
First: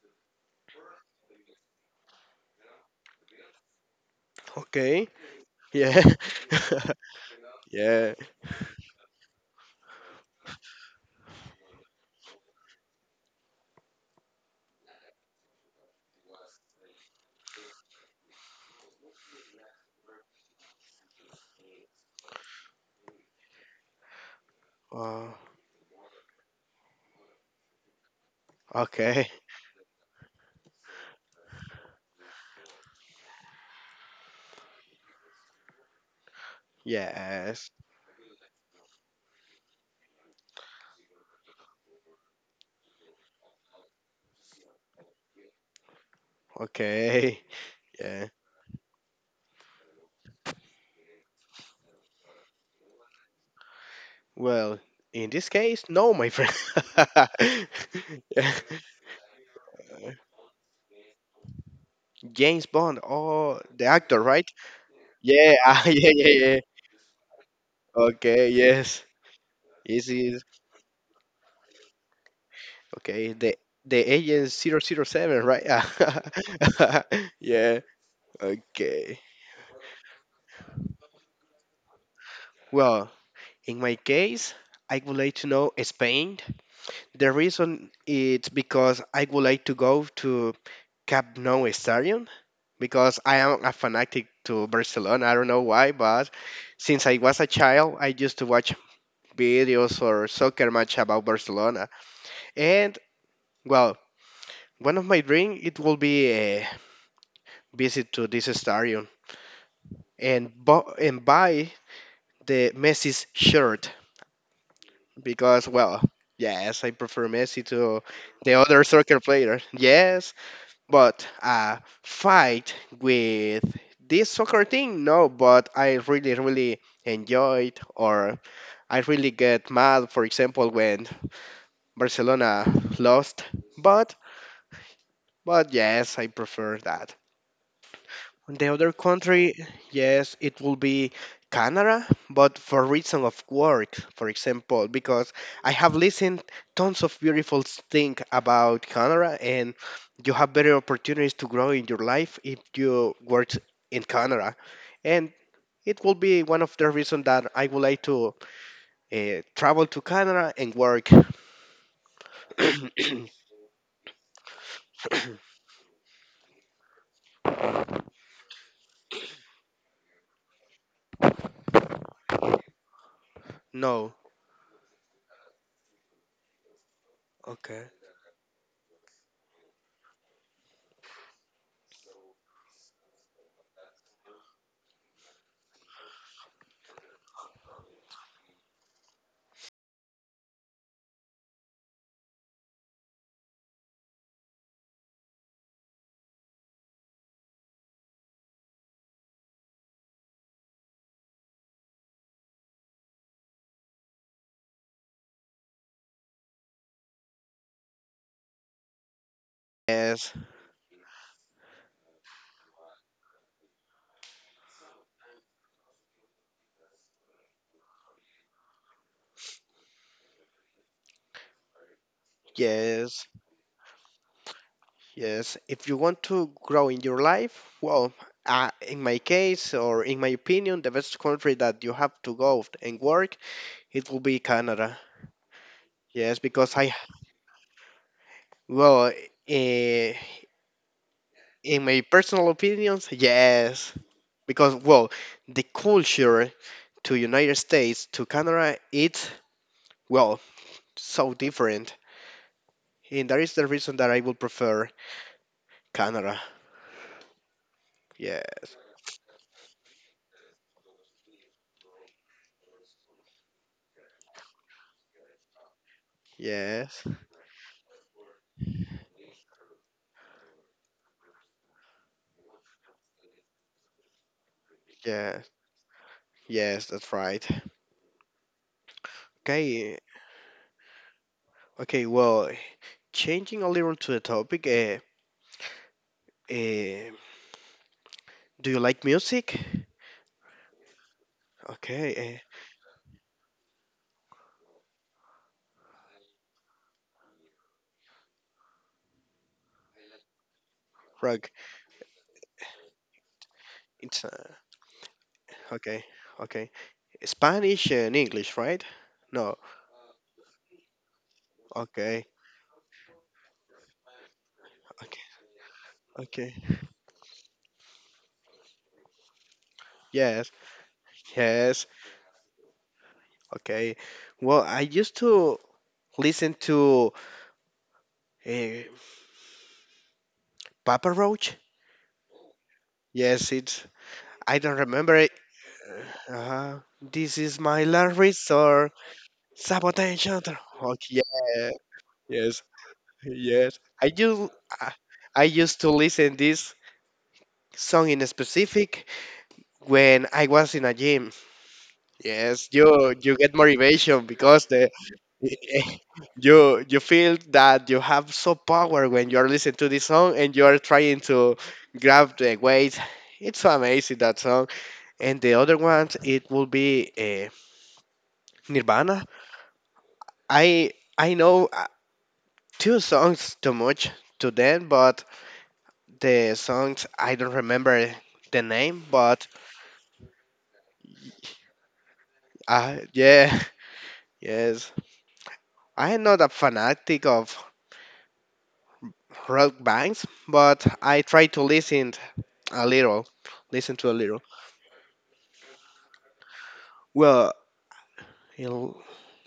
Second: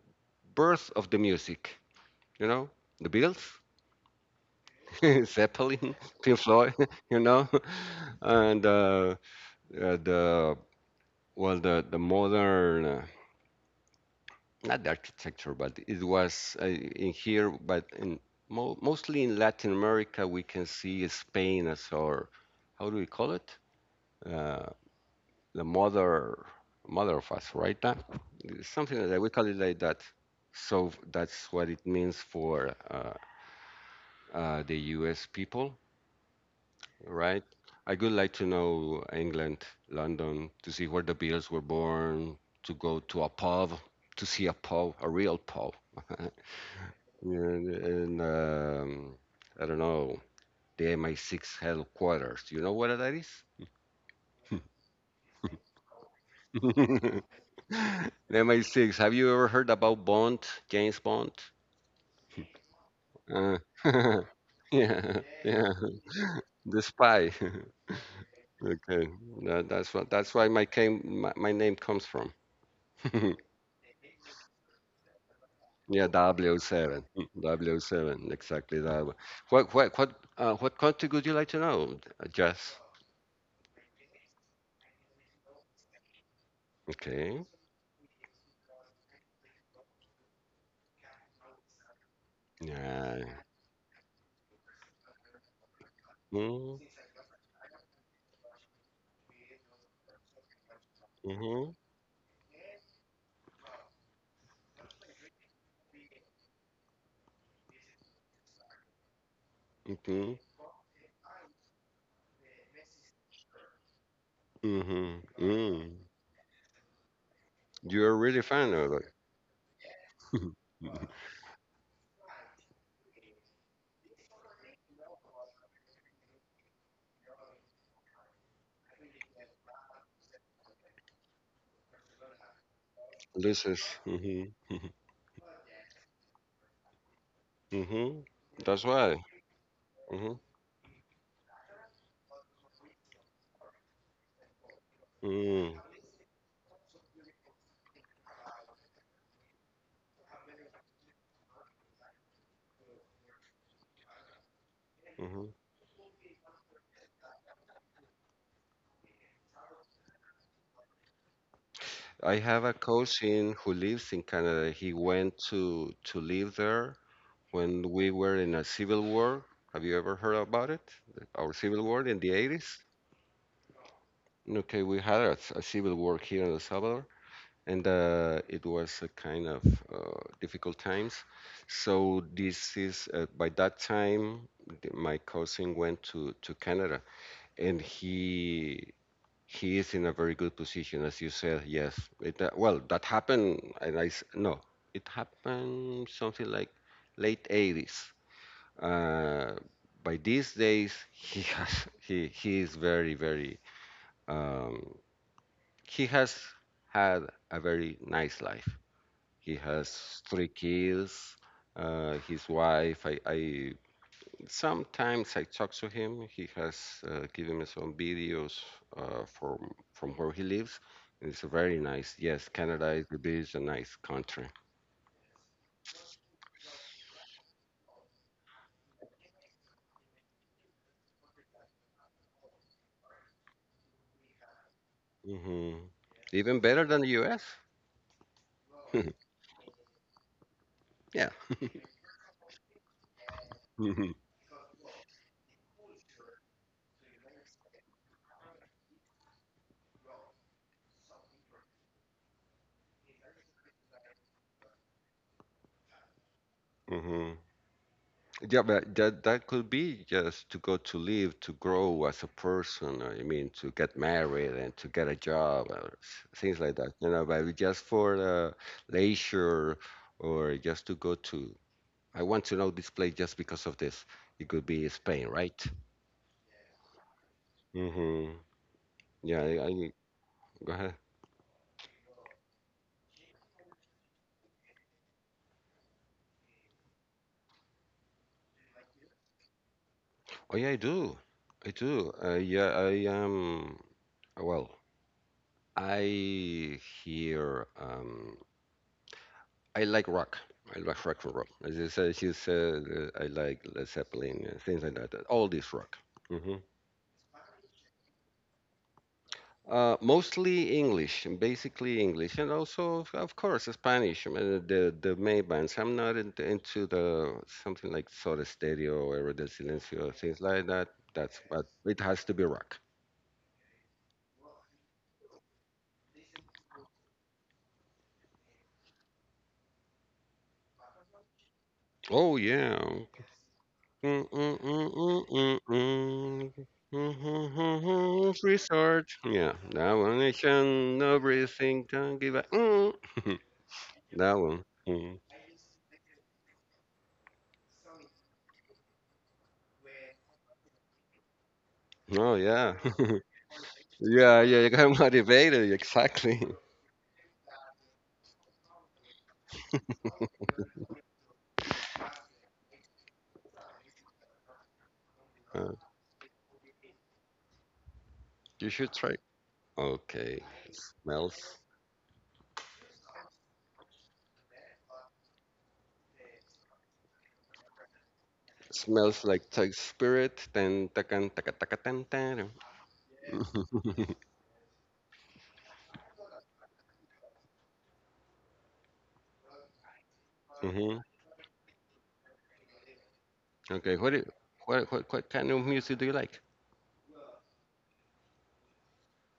birth of the music, you know, the Beatles, okay, Zeppelin, yeah, Pink Floyd, you know, yeah, and uh, the, the modern, not the architecture, but it was in here, but in mo mostly in Latin America, we can see Spain as our, how do we call it? Uh, uh, the mother of us, right? Now, something like that. okay, We call it like that. So that's what it means for the U.S. people, right? yes, I would like to know England, London, to see where the Beatles were born, to go to a pub, to see a pub, a real pub. okay, and and, yeah. um, I don't know, the MI6 headquarters. You know what that is? Well, in this case, no, my friend. The Yeah. MI6. Have you ever heard about Bond, James Bond? James Bond, Uh, oh, the actor, right? yeah, Yeah, yeah, ah, yeah, yeah, yeah. the spy. Okay, yes. Okay, that's what that's Easy. why my name comes from. Okay, the agent 007, right? Yeah, W7, Yeah, W7, exactly that one. okay. What what what what country would you like to know, Jess? Well, in my case, I would like to know Spain. The Okay, reason it's because I would like to go to Camp Nou Stadium because yeah. I am a fanatic to Barcelona. I don't know why, but Mm. since I was a child, I used to watch videos or soccer match about Mm-hmm. Barcelona. And well, one of my dream it will be a visit to this stadium Mm-hmm. and and buy the Messi's shirt Mm-hmm. because, Mm. well, yes, I prefer Messi You're to really the fan of other soccer player. it. Yes, but fight with this soccer thing, no. But I really, really enjoyed, or I really get mad, for example, when Barcelona lost. This is. But Mm-hmm. Mm-hmm. but yes, I prefer that. Mm-hmm. The That's other why. country, Mm-hmm. yes, it will be Canada, but for reason of work, for example, because I Mm. have listened tons of beautiful things about Canada, and you have better opportunities to grow in your life if you work in Canada, and Mhm. it will be one of the reasons that I would like to travel to Canada and work. I have a cousin who lives in Canada. He went to live there when we were in a civil war. Have you ever heard about it? Our civil war in the 80s? No, Okay, we had a civil war here in El Salvador, and okay, it was a kind of difficult times. So this is by that time, my cousin went to Canada, and he is in a very good position, as you said. Yes. That happened, and I s- no, it happened something like late 80s. Uh, by these days, he has he is very very um, he has had a very nice life. He has yes, 3 kids. His wife, I Sometimes I talk to him. He has given me some videos from where he lives. It's very nice. Yes, Canada is yes. it is a nice country. Yes, if you want to grow in your life, well, in my case or in my opinion, the best country that you have to go and work, it will be Canada. Hmm. Yes, Even because I, better than the U.S. well, eh, Yeah. in my personal opinions, yes, Hmm. because, well, the culture to United States to Canada, it's, well, so different, and that is the reason that I would prefer Canada. Hmm. Yes, Yeah, but that could be just to go to live, to grow as a person. I mean, to get married and to get a job or things like that. yes, You know, but just for leisure, or just to go to. I want to know this place just because of this. It could be Spain, yes, right? yes, that's right. Mm-hmm. Yeah, Okay. I go ahead. Okay, well, changing a little to the topic, uh, do you like music? Oh yeah, I do. I Okay, do. Well, I hear. I like rock. I like rock and rock. roll. As you said, she said, I like Led It's Zeppelin, things like that. All this rock. okay, Mm-hmm. okay. Spanish and English, right? No. Mostly English, and basically Okay, English, and also, of course, Spanish. I mean, okay, the main bands. I'm not okay. into the something like Soda Stereo or Héroes del Silencio, things Yes, like that. That's but yes. it has to be rock. Okay. Well, I used to listen to uh, Papa Roach. Oh yeah. Yes, it's. Mm, I mm, don't mm, remember it. mm, mm, mm. Uh-huh. Mm, This mm, is my mm, last mm, resort. Resort. Yeah, that Sabotage. one. Okay, Nation, yeah. everything. Don't give a. Yes, Mm. yes, That one. I Mm. I used to listen this song in specific when I was in a gym. Oh Yes, yeah. you you get motivation Yeah, because yeah. You the got motivated. Exactly. you feel that you have so power when you are listening to this song and you are trying to grab the weight. It's so amazing that song. And the other Uh, ones, it will be you should Nirvana. try. Okay. I know Smells two songs too much to them, but the songs. I don't remember the name, smells but like Thai spirit. Then takan taka taka tan tan. Yeah, Mhm. yes. I am not a fanatic of rock bands, but I try to listen a little, listen Okay. to a little. What kind of music do you like? Well, l-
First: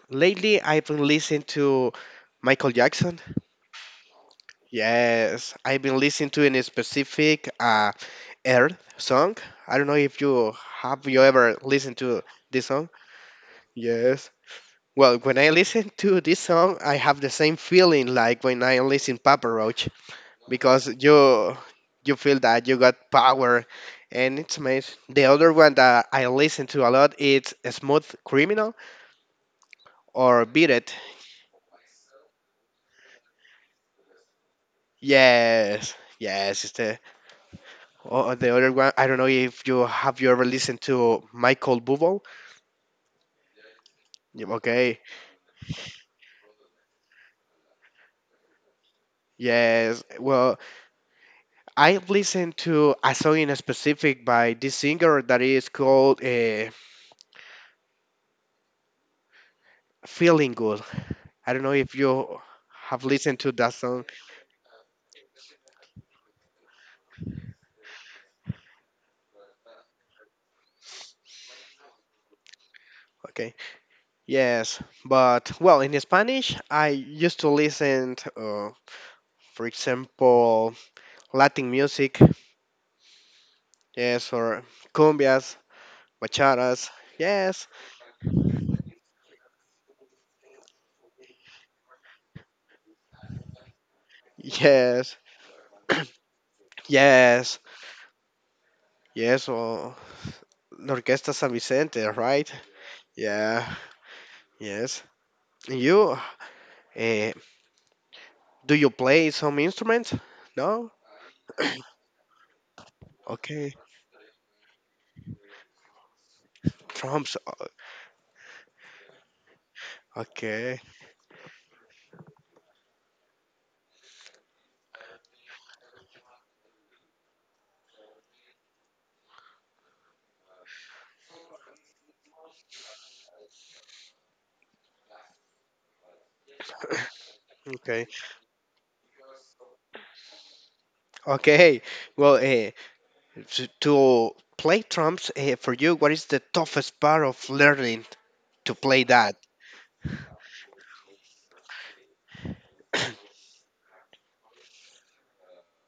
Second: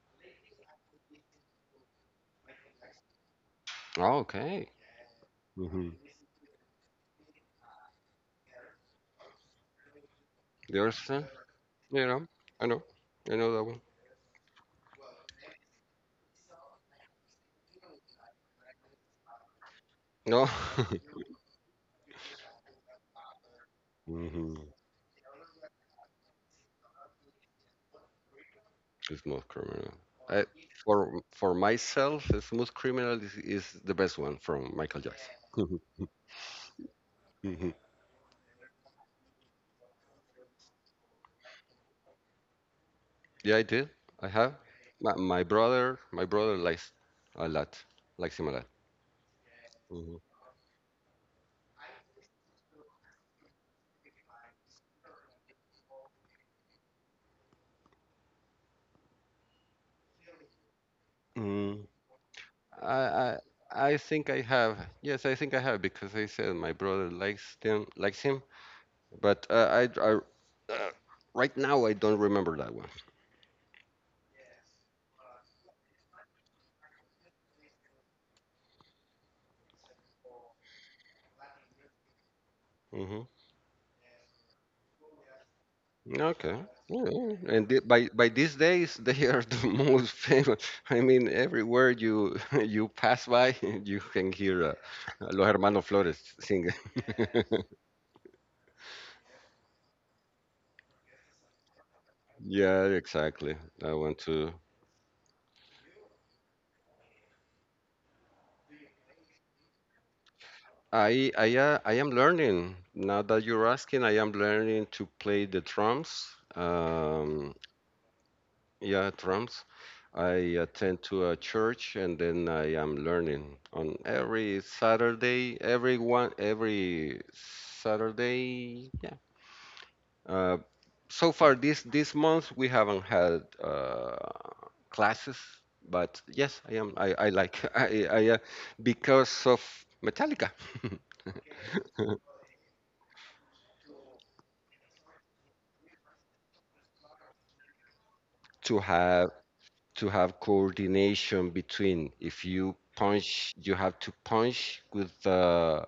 lately I've been listening to Michael Jackson. Oh, okay. Yes, I've Mhm. been listening to in a specific Earth song. I don't know if There's you ever listened you to know this I know song. That one. Yes. Well, when I listen to this song, I have the same feeling like when I listen Papa Roach, No. because you feel that you got power, and Hmm. it's amazing. The other one that I listen to a lot is Smooth Criminal Smooth Criminal. or I, Beat It. For myself, Smooth Criminal is the best one from Michael Jackson. Yes, yes, it's the or the other one. I don't know if you ever listened to Michael Bublé. Yeah, I did. I Yeah, have. okay, My brother likes a lot, likes him a lot. yes. Hmm. Well, I have listened to a song in specific by this singer that is called Feeling Good. I don't know Mm. if you I, have listened I, to that I song. think I have. Yes, I think I have because I said my brother likes him, likes him. But I right now I don't remember that one. Okay. Yes, but, well, in Spanish, I used to listen, for example, Latin music. Hmm. Yes, or cumbias, Okay. Yeah. bacharas. Yeah. And the, Yes, by these days they are the most famous. I mean, everywhere you you pass by, you can hear yes, Los Hermanos Flores singing. yes, yes. Or the Orquesta San Vicente, right? Yeah, exactly. Yeah. I want to. Yes. And uh, do you play some instruments? No. I am learning. Now that you're Okay. asking, I am learning to play the drums. Drums. Um, yeah, drums. I Okay. attend to a church, and then I am learning on every Saturday, every one, every Saturday. Yeah. Uh, so far this this month we haven't had classes, but yes, I am. I like Okay. I because of Metallica. Okay. Well, to play drums for you, what is the toughest part of learning to To play have that? to have coordination between, if you punch, you have to punch with the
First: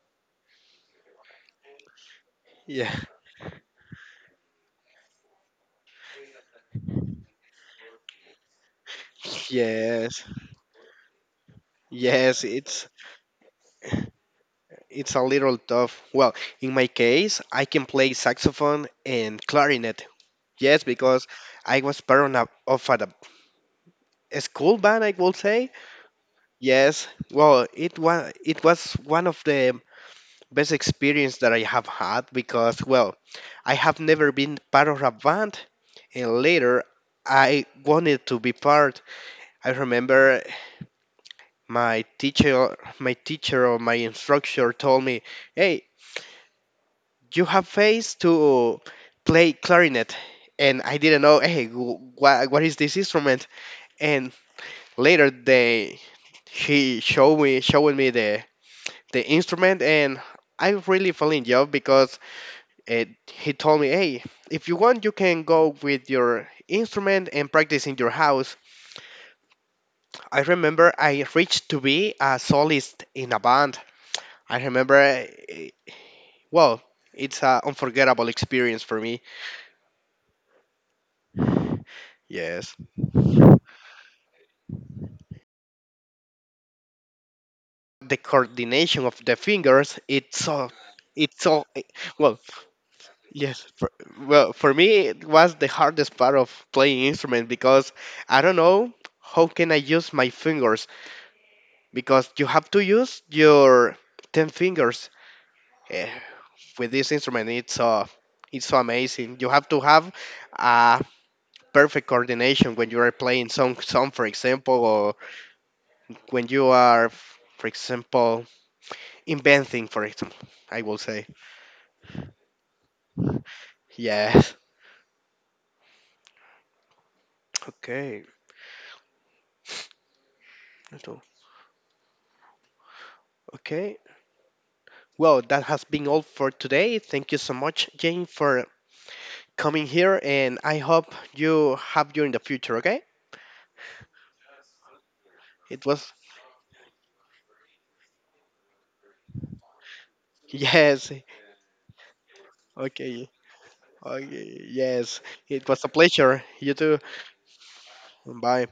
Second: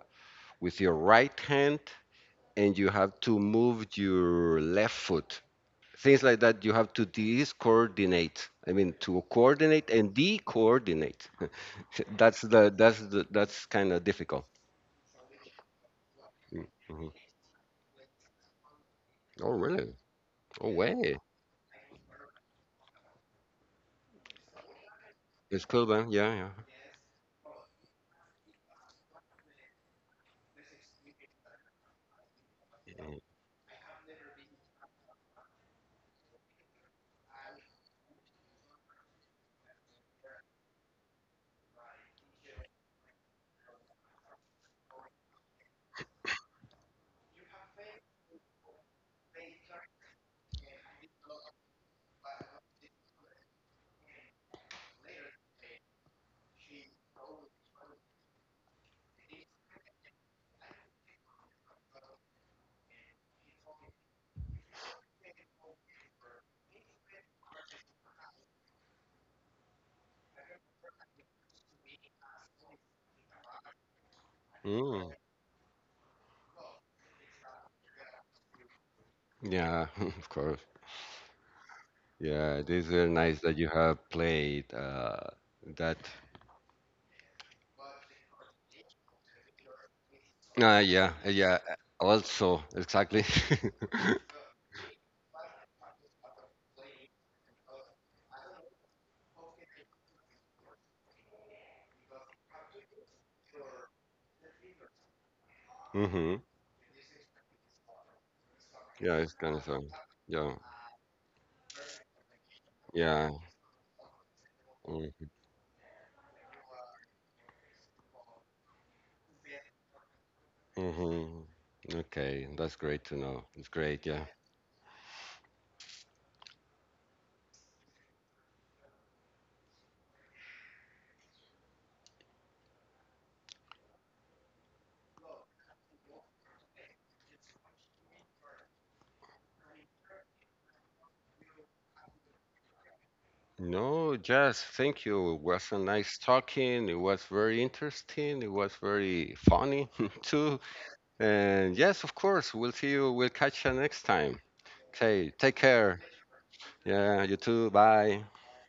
with your right hand, and you Yeah. have to move your left foot, things like that. You have to discoordinate, to coordinate and Yes, de-coordinate. That's yes, the it's that's the that's kind of difficult. it's a little tough. Well, Mm, in my mhm. case I can play saxophone and Oh really? clarinet. Oh Yes, way, because I was part of, a school band, I would it's say. cool then. Yeah, Yes, well, it was one of the best experience that I have had because, well, yeah. I have never been part of a band, and later I wanted to be part. I remember my teacher or my instructor told me, "Hey, you have face to play clarinet," and I didn't know, "Hey, what is this instrument?" And later they he showed me the instrument, and I really fell in love because. And he told me, hey, if you want, you can go with your instrument and practice in your house. I remember I reached to be a solist in a band. I remember, Mm, well, it's an unforgettable experience for me. yeah. Of course, yeah, it Yes. is very nice that you have played that The coordination of the fingers, it's so, ah yeah it's yeah, so, eh, well, also exactly. yes. For, well, for me, it was the hardest part of playing instrument because I don't know how can I use my fingers because you have to use your 10 fingers eh, Hmm. with this instrument it's so Yeah, it's amazing. kind You of have fun. to have Yeah, a perfect coordination when you are yeah. playing some song, for example, or Mm. when you are, for example, inventing, for example, I will say. Mm-hmm. Okay, that's great to know. It's great, yeah. Yes. Okay. so- okay, well, that has been all for today. Thank you so much, Jane, for coming here, and I hope you have you in the future. Okay, No, just thank you. It was a it was nice talking. It was very interesting. It was very funny too. yes, And yes, of course, we'll see you. okay. We'll catch you next time. Okay, yes, Okay, take it was a care. pleasure. You too. Yeah, you too. Bye. Bye.